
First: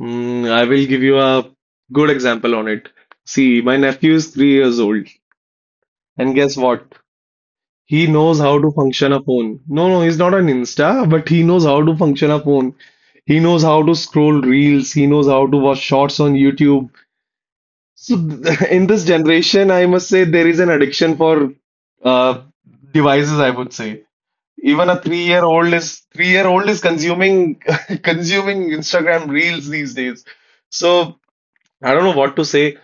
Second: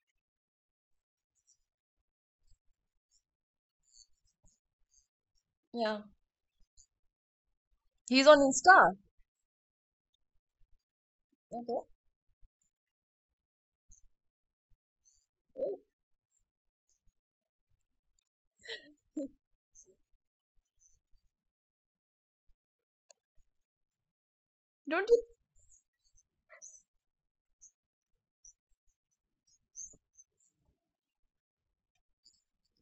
[SPEAKER 1] Mm, I will give you a good example on it. See, my nephew is 3 years old,
[SPEAKER 2] Yeah.
[SPEAKER 1] and guess what? He
[SPEAKER 2] He's
[SPEAKER 1] knows
[SPEAKER 2] on
[SPEAKER 1] how to
[SPEAKER 2] Insta.
[SPEAKER 1] function a phone. No, no, he's not an Insta, but he knows how to function a phone. He knows how to scroll reels. He knows how to
[SPEAKER 2] Okay.
[SPEAKER 1] watch shorts on YouTube. So in this generation, I must say there is an addiction for uh, devices, I would say. Even a
[SPEAKER 2] Don't you
[SPEAKER 1] three-year-old is consuming consuming Instagram reels these days. So I don't know what to say.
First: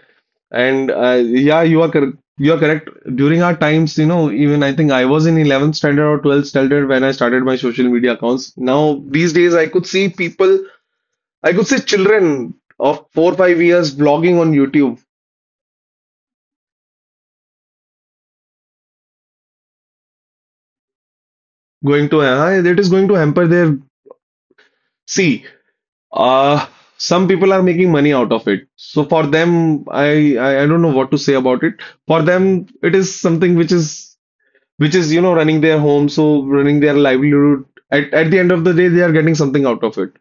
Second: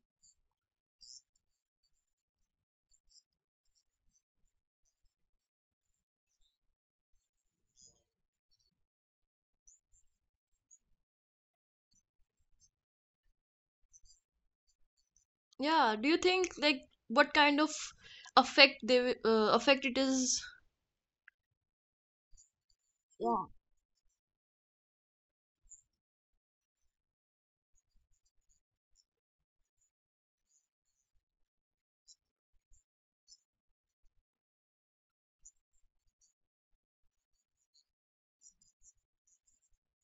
[SPEAKER 1] And yeah, you are correct. During our times, even I think I was in 11th standard or 12th standard when I started my social media accounts. Now these days, I could see people, I could see children of 4 5 years vlogging on YouTube
[SPEAKER 2] Yeah, do you think like what kind of effect it is?
[SPEAKER 1] going to it is going to hamper
[SPEAKER 2] Yeah.
[SPEAKER 1] their. See, uh some people are making money out of it, so for them, I don't know what to say about it. For them, it is something which is, which is, you know, running their home, so running their livelihood. At the end of the day, they are getting something out of it,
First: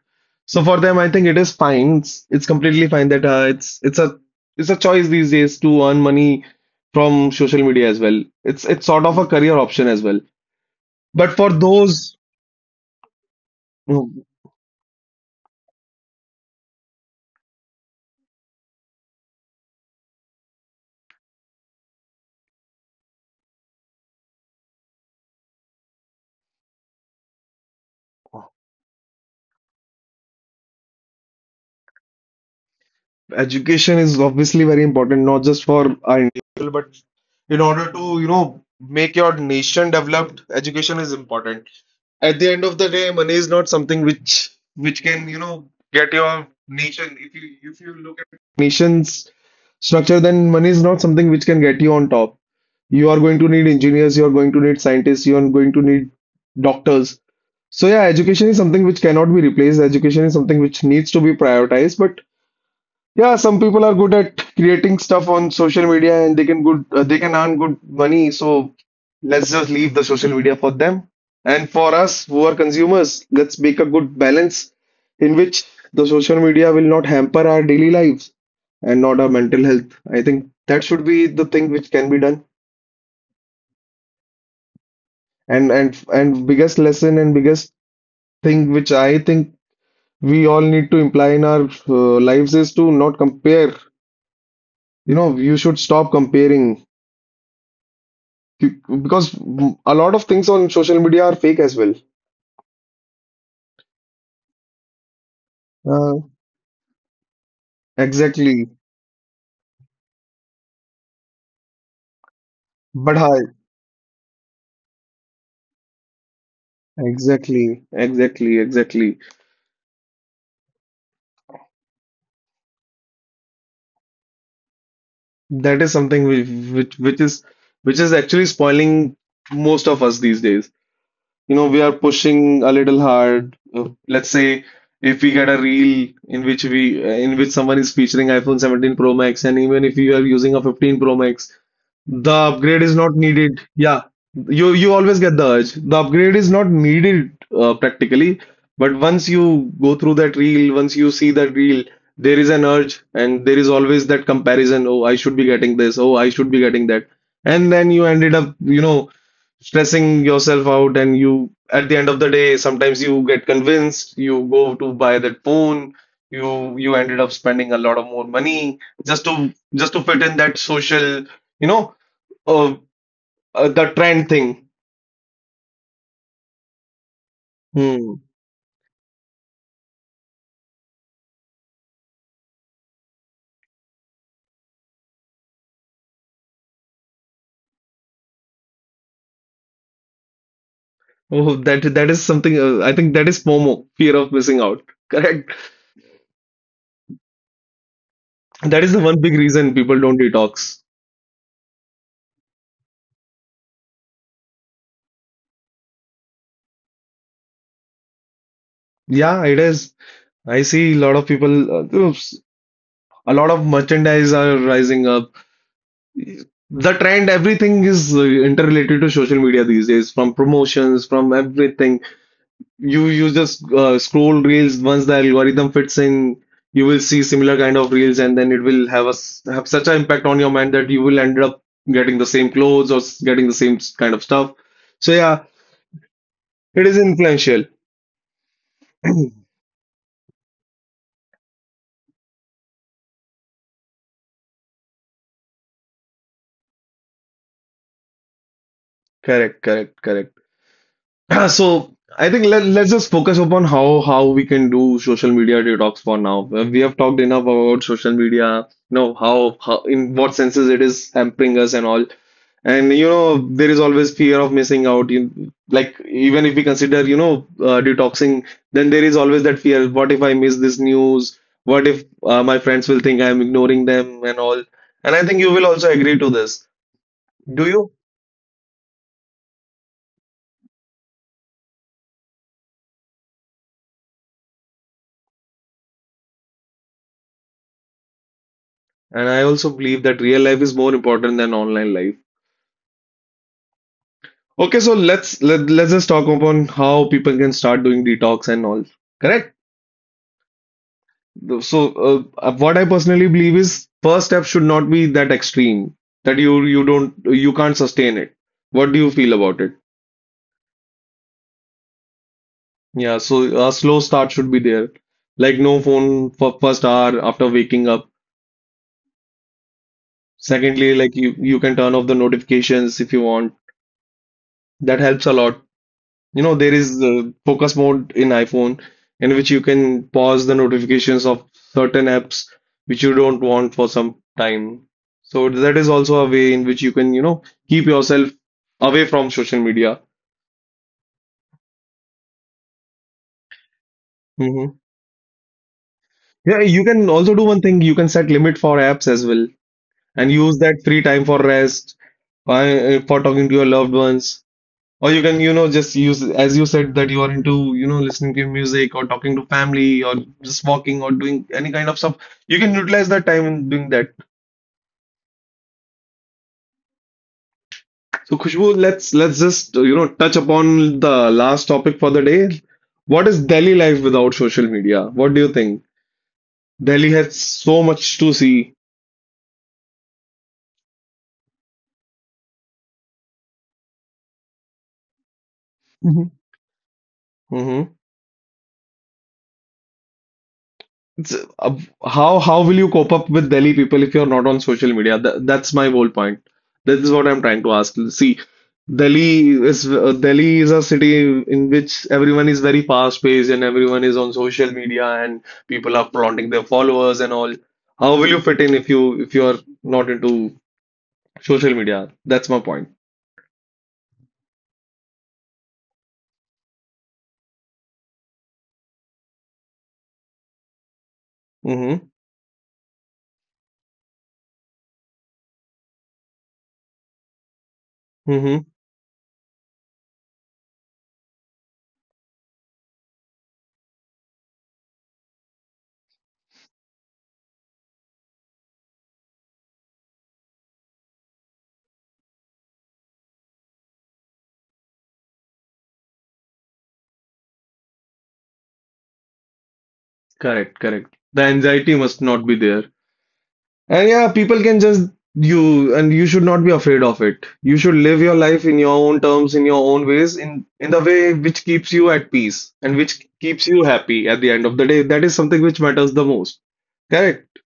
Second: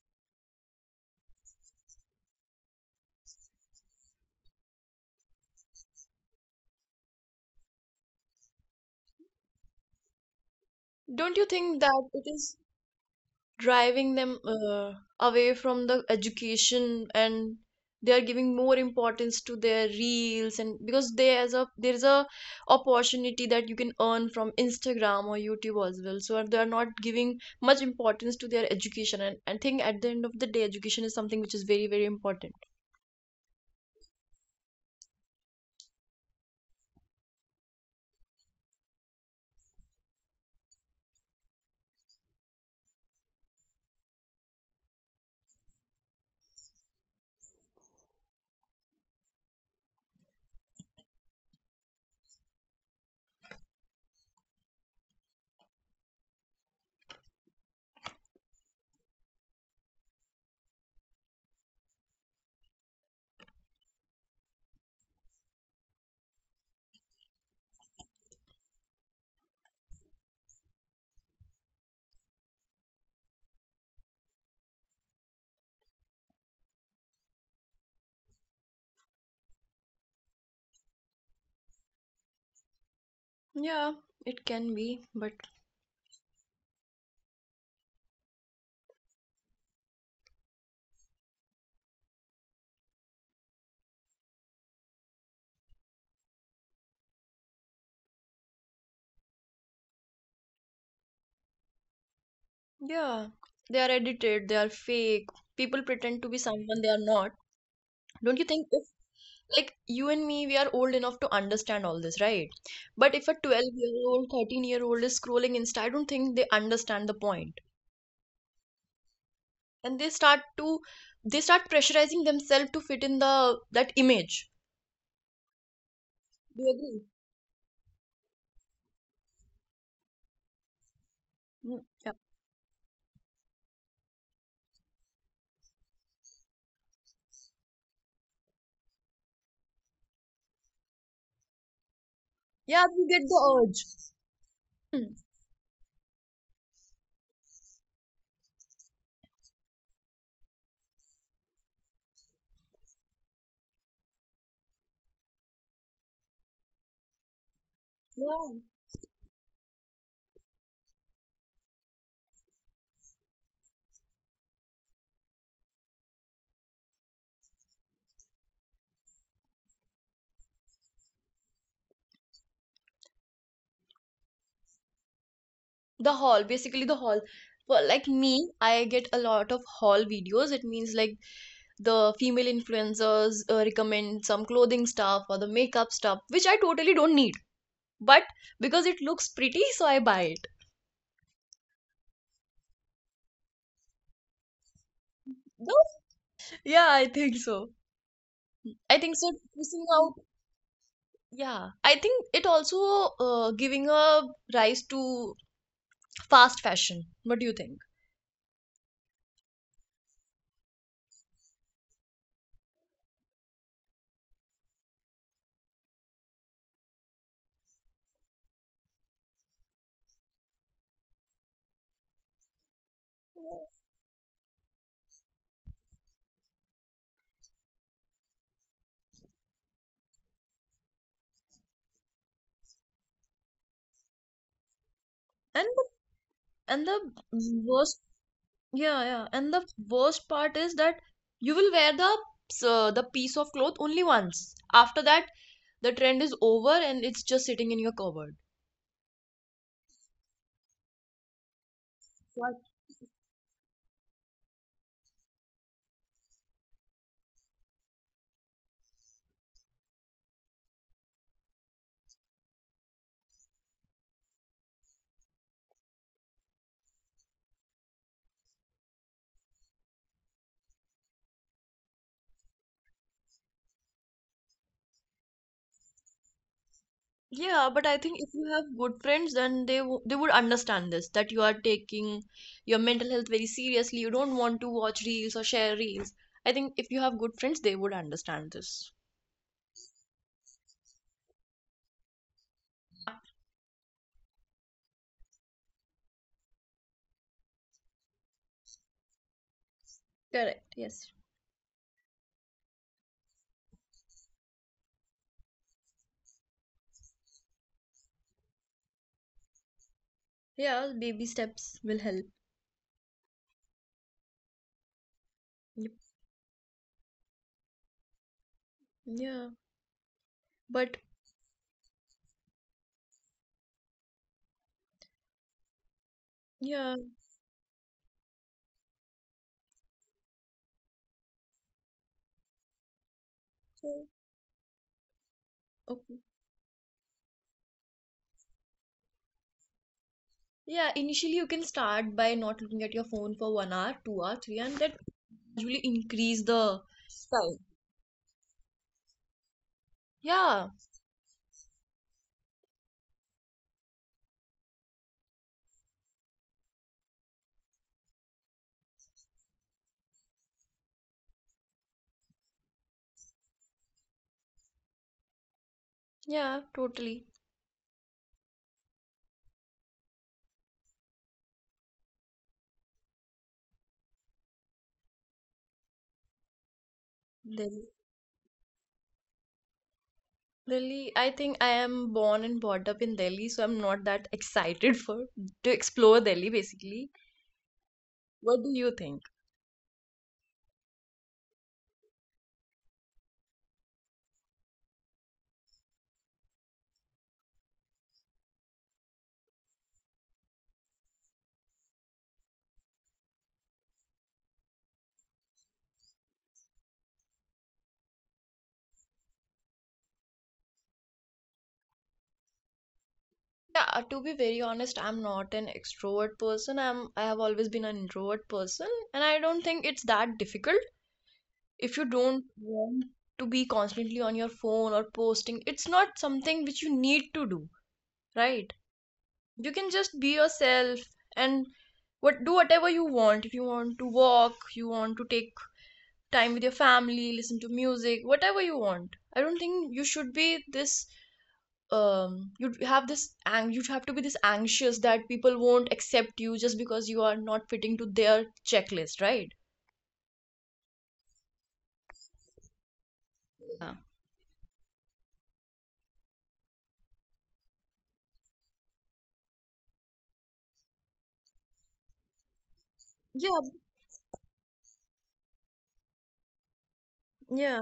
[SPEAKER 1] so for them I think it is fine. It's completely fine that it's a choice these days to earn money from social media as well. It's sort of a career option as well, but
[SPEAKER 2] Don't you
[SPEAKER 1] for
[SPEAKER 2] think that
[SPEAKER 1] those.
[SPEAKER 2] it is
[SPEAKER 1] No.
[SPEAKER 2] driving them away from the education and they are giving more importance to their reels and because there is a opportunity that you can earn from Instagram or YouTube as well. So they are not giving much importance to their education and I think at the end of the day education is something which is very very important.
[SPEAKER 1] Education is obviously very important, not just for our individual, but in order to, you know, make your nation developed, education is important. At the end of the day, money is not something which can, you know, get your nation. If you look at nations structure, then money is not something which can get you on top. You are going to need engineers, you are going to need scientists, you are going to need doctors. So yeah, education is something which cannot be replaced. Education is something which needs to be prioritized, but yeah, some people are good at creating stuff on social media and they can good they can earn good money. So let's just leave the social media for them. And for us who are consumers, let's make a good balance in which the social media will not hamper our daily lives and not our mental health. I think that should be the thing which can be done.
[SPEAKER 2] Yeah, it can be, but
[SPEAKER 1] And biggest lesson and biggest thing which I think we all need to imply in our lives is to not compare. You know, you should stop comparing because a lot of things on social media are fake as well.
[SPEAKER 2] yeah, they are edited, they are fake. People pretend to
[SPEAKER 1] Uh,
[SPEAKER 2] be someone they are not. Don't you think
[SPEAKER 1] exactly.
[SPEAKER 2] if like you and me, we are old enough to understand all this, right? But if a
[SPEAKER 1] But hi,
[SPEAKER 2] 12-year-old, 13-year-old is scrolling Insta, I don't think they understand the point.
[SPEAKER 1] exactly, exactly, exactly.
[SPEAKER 2] And they start pressurizing themselves to fit in the that image.
[SPEAKER 1] That is something
[SPEAKER 2] Do you agree?
[SPEAKER 1] which which is which is actually spoiling most of us these days. You
[SPEAKER 2] Mm,
[SPEAKER 1] know, we are
[SPEAKER 2] yeah,
[SPEAKER 1] pushing a little hard. Let's say if we get a reel in which someone is featuring iPhone 17 Pro Max, and even if you are using a 15 Pro Max. The
[SPEAKER 2] yeah,
[SPEAKER 1] upgrade
[SPEAKER 2] we
[SPEAKER 1] is
[SPEAKER 2] get
[SPEAKER 1] not
[SPEAKER 2] the
[SPEAKER 1] needed.
[SPEAKER 2] urge.
[SPEAKER 1] Yeah, you
[SPEAKER 2] Hmm.
[SPEAKER 1] always get the urge. The upgrade is not needed practically, but once you go through that reel, once you see that reel, there is an urge, and there is always that comparison. Oh, I should be getting this. Oh, I should be getting that. And then you
[SPEAKER 2] Yeah.
[SPEAKER 1] ended up, you know, stressing yourself out, and you at the end of the day, sometimes you get convinced. You go to buy that phone. You ended up spending a lot of more money just to fit in that social, you know oh, the trend thing.
[SPEAKER 2] The haul, basically the haul. Well, like
[SPEAKER 1] Hmm.
[SPEAKER 2] me, I get a lot of haul videos. It means like the female influencers recommend some clothing stuff or the makeup stuff which I totally don't need, but because it looks pretty, so I buy it,
[SPEAKER 1] Oh, that is something. I think that is FOMO, fear of missing out. Correct.
[SPEAKER 2] no? Yeah, I think so.
[SPEAKER 1] That
[SPEAKER 2] I
[SPEAKER 1] is the
[SPEAKER 2] think
[SPEAKER 1] one
[SPEAKER 2] so,
[SPEAKER 1] big reason
[SPEAKER 2] missing
[SPEAKER 1] people
[SPEAKER 2] out.
[SPEAKER 1] don't detox.
[SPEAKER 2] Yeah, I think it also giving a rise to fast fashion. What do you think?
[SPEAKER 1] Yeah, it is. I see a lot of people. Oops, a lot of merchandise are rising up. The trend, everything is interrelated to social media these days, from promotions, from everything. You just scroll reels once the algorithm fits in, you will see similar kind of reels, and then it will have have such an impact on your mind that you will end up getting the same clothes or getting the same kind of stuff. So
[SPEAKER 2] and
[SPEAKER 1] yeah,
[SPEAKER 2] the- and
[SPEAKER 1] it
[SPEAKER 2] the
[SPEAKER 1] is influential.
[SPEAKER 2] worst Yeah, yeah. And the worst part is that you will wear the piece of cloth only once. After that, the trend is over and it's just sitting in your cupboard.
[SPEAKER 1] Correct, correct, correct. Yeah, so I
[SPEAKER 2] What?
[SPEAKER 1] think let's just focus upon how we can do social media detox for now. We have talked enough about social media, you know, how in what senses it is hampering us and all. And you know, there is always fear of missing out. You, like even if we consider, you know, detoxing, then there is always that fear. What if I miss this news? What if my friends will think I'm ignoring them and all? And I think you will also agree to this.
[SPEAKER 2] Yeah, but
[SPEAKER 1] Do
[SPEAKER 2] I
[SPEAKER 1] you?
[SPEAKER 2] think if you have good friends, then they would understand this, that you are taking your mental health very seriously. You don't want to watch reels or share reels. I think if you have good friends, they would understand this.
[SPEAKER 1] And I also believe that real life is more important than online life. Okay, so let's just talk upon how people can start doing detox and all. Correct?
[SPEAKER 2] Correct, yes.
[SPEAKER 1] So what I personally believe is first step should not be that extreme that you can't sustain it. What do you feel about it?
[SPEAKER 2] Yeah, baby steps will help.
[SPEAKER 1] Yeah, so a slow start should be there. Like
[SPEAKER 2] Yep.
[SPEAKER 1] no phone for first hour after waking up.
[SPEAKER 2] Yeah, but
[SPEAKER 1] Secondly, like you can turn off the notifications if you want. That helps a lot. You know, there
[SPEAKER 2] yeah,
[SPEAKER 1] is focus mode in iPhone in which you can pause the notifications of certain apps which you don't want for
[SPEAKER 2] so,
[SPEAKER 1] some time. So that is
[SPEAKER 2] okay.
[SPEAKER 1] also a way in which you can, you know, keep yourself away from social media.
[SPEAKER 2] Yeah, initially you can start by not looking at your phone for 1 hour, 2 hour, 3 hour,
[SPEAKER 1] Hmm.
[SPEAKER 2] and that usually increase
[SPEAKER 1] Yeah,
[SPEAKER 2] the
[SPEAKER 1] you can also do
[SPEAKER 2] time.
[SPEAKER 1] one thing. You can set limit for apps as well and use
[SPEAKER 2] Yeah,
[SPEAKER 1] that free time for rest, for talking to your loved ones. Or you can, you know, just use, as you said, that you are into, you know, listening to music or talking to family or just walking or doing any kind of stuff. You can utilize that time in doing that.
[SPEAKER 2] yeah, totally.
[SPEAKER 1] So, Khushbu, let's just, you know, touch upon the last topic for the day. What is Delhi life without social media? What do you think? Delhi has
[SPEAKER 2] Delhi.
[SPEAKER 1] so much to see.
[SPEAKER 2] Delhi, I think I am born and brought up in Delhi, so I'm not that excited for to explore Delhi basically.
[SPEAKER 1] Mhm.
[SPEAKER 2] What do you think?
[SPEAKER 1] It's, uh, how will you cope up with Delhi people if you're not on social media? That's my whole point. This is what I'm trying to ask. See, Delhi is a city in which everyone is very fast paced and everyone is on social media and people are flaunting their followers and all. How will you fit in if you're not into social media? That's my point.
[SPEAKER 2] Yeah, to be very honest, I'm not an extrovert person. I have always been an introvert person, and I don't think it's that difficult if you
[SPEAKER 1] Mm-hmm.
[SPEAKER 2] don't want to be constantly on your phone or posting. It's not something which you need to do, right?
[SPEAKER 1] Mm-hmm.
[SPEAKER 2] You can just be yourself and what do whatever you want. If you want to walk, you want to take time with your family, listen to music, whatever you want. I don't think you should be this you have this ang you have to be this anxious that people won't accept you just because you are not fitting to their checklist, right?
[SPEAKER 1] Correct, correct. The anxiety must not be there.
[SPEAKER 2] Yeah.
[SPEAKER 1] And yeah, people can just you and you should not be afraid of it. You should live your life in your own terms, in your own ways, in the way which keeps you at peace and which
[SPEAKER 2] Yeah.
[SPEAKER 1] keeps you happy at the end of the day. That is something which matters the most. Correct.
[SPEAKER 2] Yeah,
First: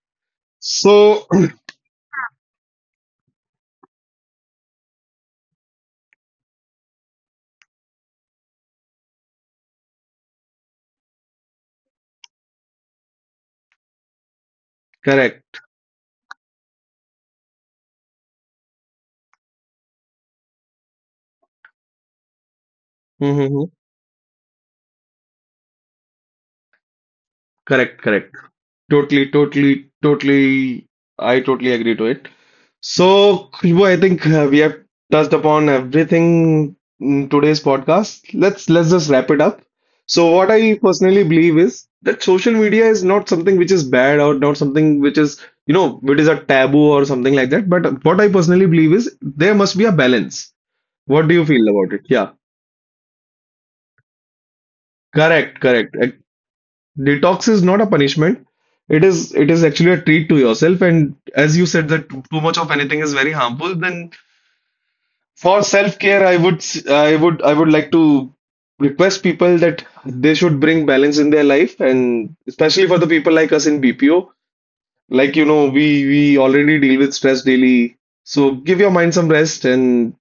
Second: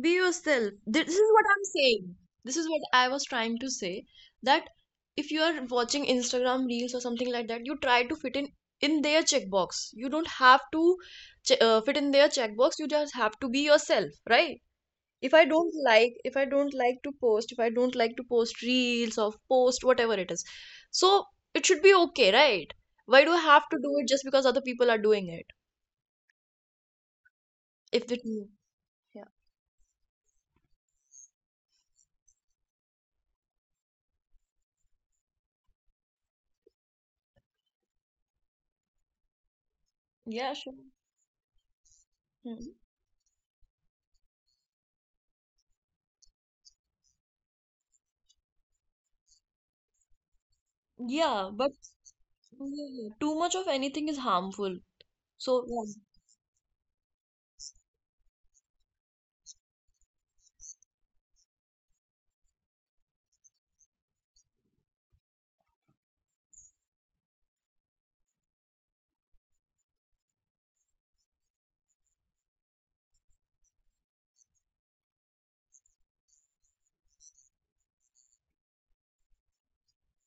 [SPEAKER 2] be yourself. This
[SPEAKER 1] So
[SPEAKER 2] is what I'm saying. This is what I was trying to say, that if you are watching Instagram reels or something like that, you try to fit in their checkbox. You don't have to fit in their checkbox. You just have to be yourself, right?
[SPEAKER 1] correct.
[SPEAKER 2] If I don't like to post, if I don't like to post reels or post whatever it is, so it should be okay, right? Why do I have to
[SPEAKER 1] Hmm.
[SPEAKER 2] do it just because other people are doing it? If it,
[SPEAKER 1] Correct, correct.
[SPEAKER 2] yeah,
[SPEAKER 1] Totally, totally, totally. I totally agree to it. So, Khushbu, I think we have touched upon everything in today's podcast. Let's just wrap it up. So,
[SPEAKER 2] yeah,
[SPEAKER 1] what
[SPEAKER 2] sure.
[SPEAKER 1] I personally believe is that
[SPEAKER 2] Hmm.
[SPEAKER 1] social media is not something which is bad or not something which is, you know, it is a taboo or something like that. But what I personally believe is there must be a balance. What
[SPEAKER 2] Yeah,
[SPEAKER 1] do you
[SPEAKER 2] but
[SPEAKER 1] feel about it? Yeah,
[SPEAKER 2] yeah, yeah. Too much of anything is harmful. So
[SPEAKER 1] correct,
[SPEAKER 2] yeah,
[SPEAKER 1] correct. Detox is not a punishment. It is actually a treat to yourself. And as you said that too much of anything is very harmful, then for self-care, I would s- I would like to request people that they should bring balance in their life and especially for the people like us in BPO, like you know, we already deal with stress daily. So give your mind some rest and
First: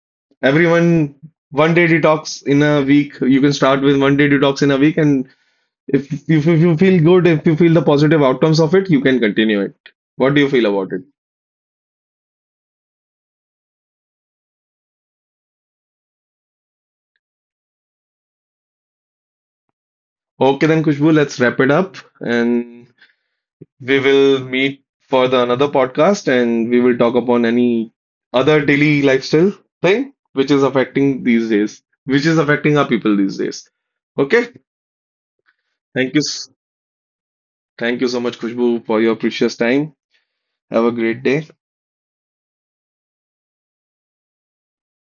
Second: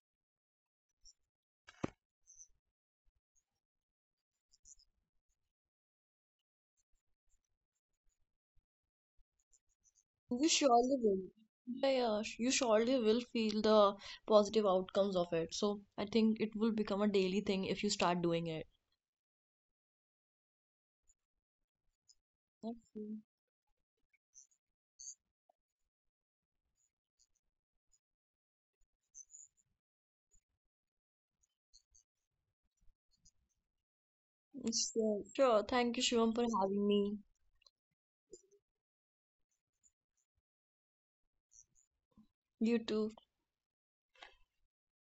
[SPEAKER 1] everyone one day detox in a week. You can start with one day detox in a week and if you feel good, if you feel the positive outcomes of it, you can continue it. What do
[SPEAKER 2] you
[SPEAKER 1] you feel about
[SPEAKER 2] surely
[SPEAKER 1] it?
[SPEAKER 2] will. Yeah, you surely will feel the positive outcomes of it. So I think it will become a daily thing if you start doing it.
[SPEAKER 1] Okay then, Kushbu, let's wrap it up and
[SPEAKER 2] That's—
[SPEAKER 1] we will meet for the another podcast and we will talk upon any other daily lifestyle thing which is affecting these days, which is affecting our people these days. Okay.
[SPEAKER 2] Sure. Sure. Thank you,
[SPEAKER 1] Thank you.
[SPEAKER 2] Shivam, for having me.
[SPEAKER 1] Thank you so much, Khushbu, for your precious time. Have a great day.
[SPEAKER 2] You too.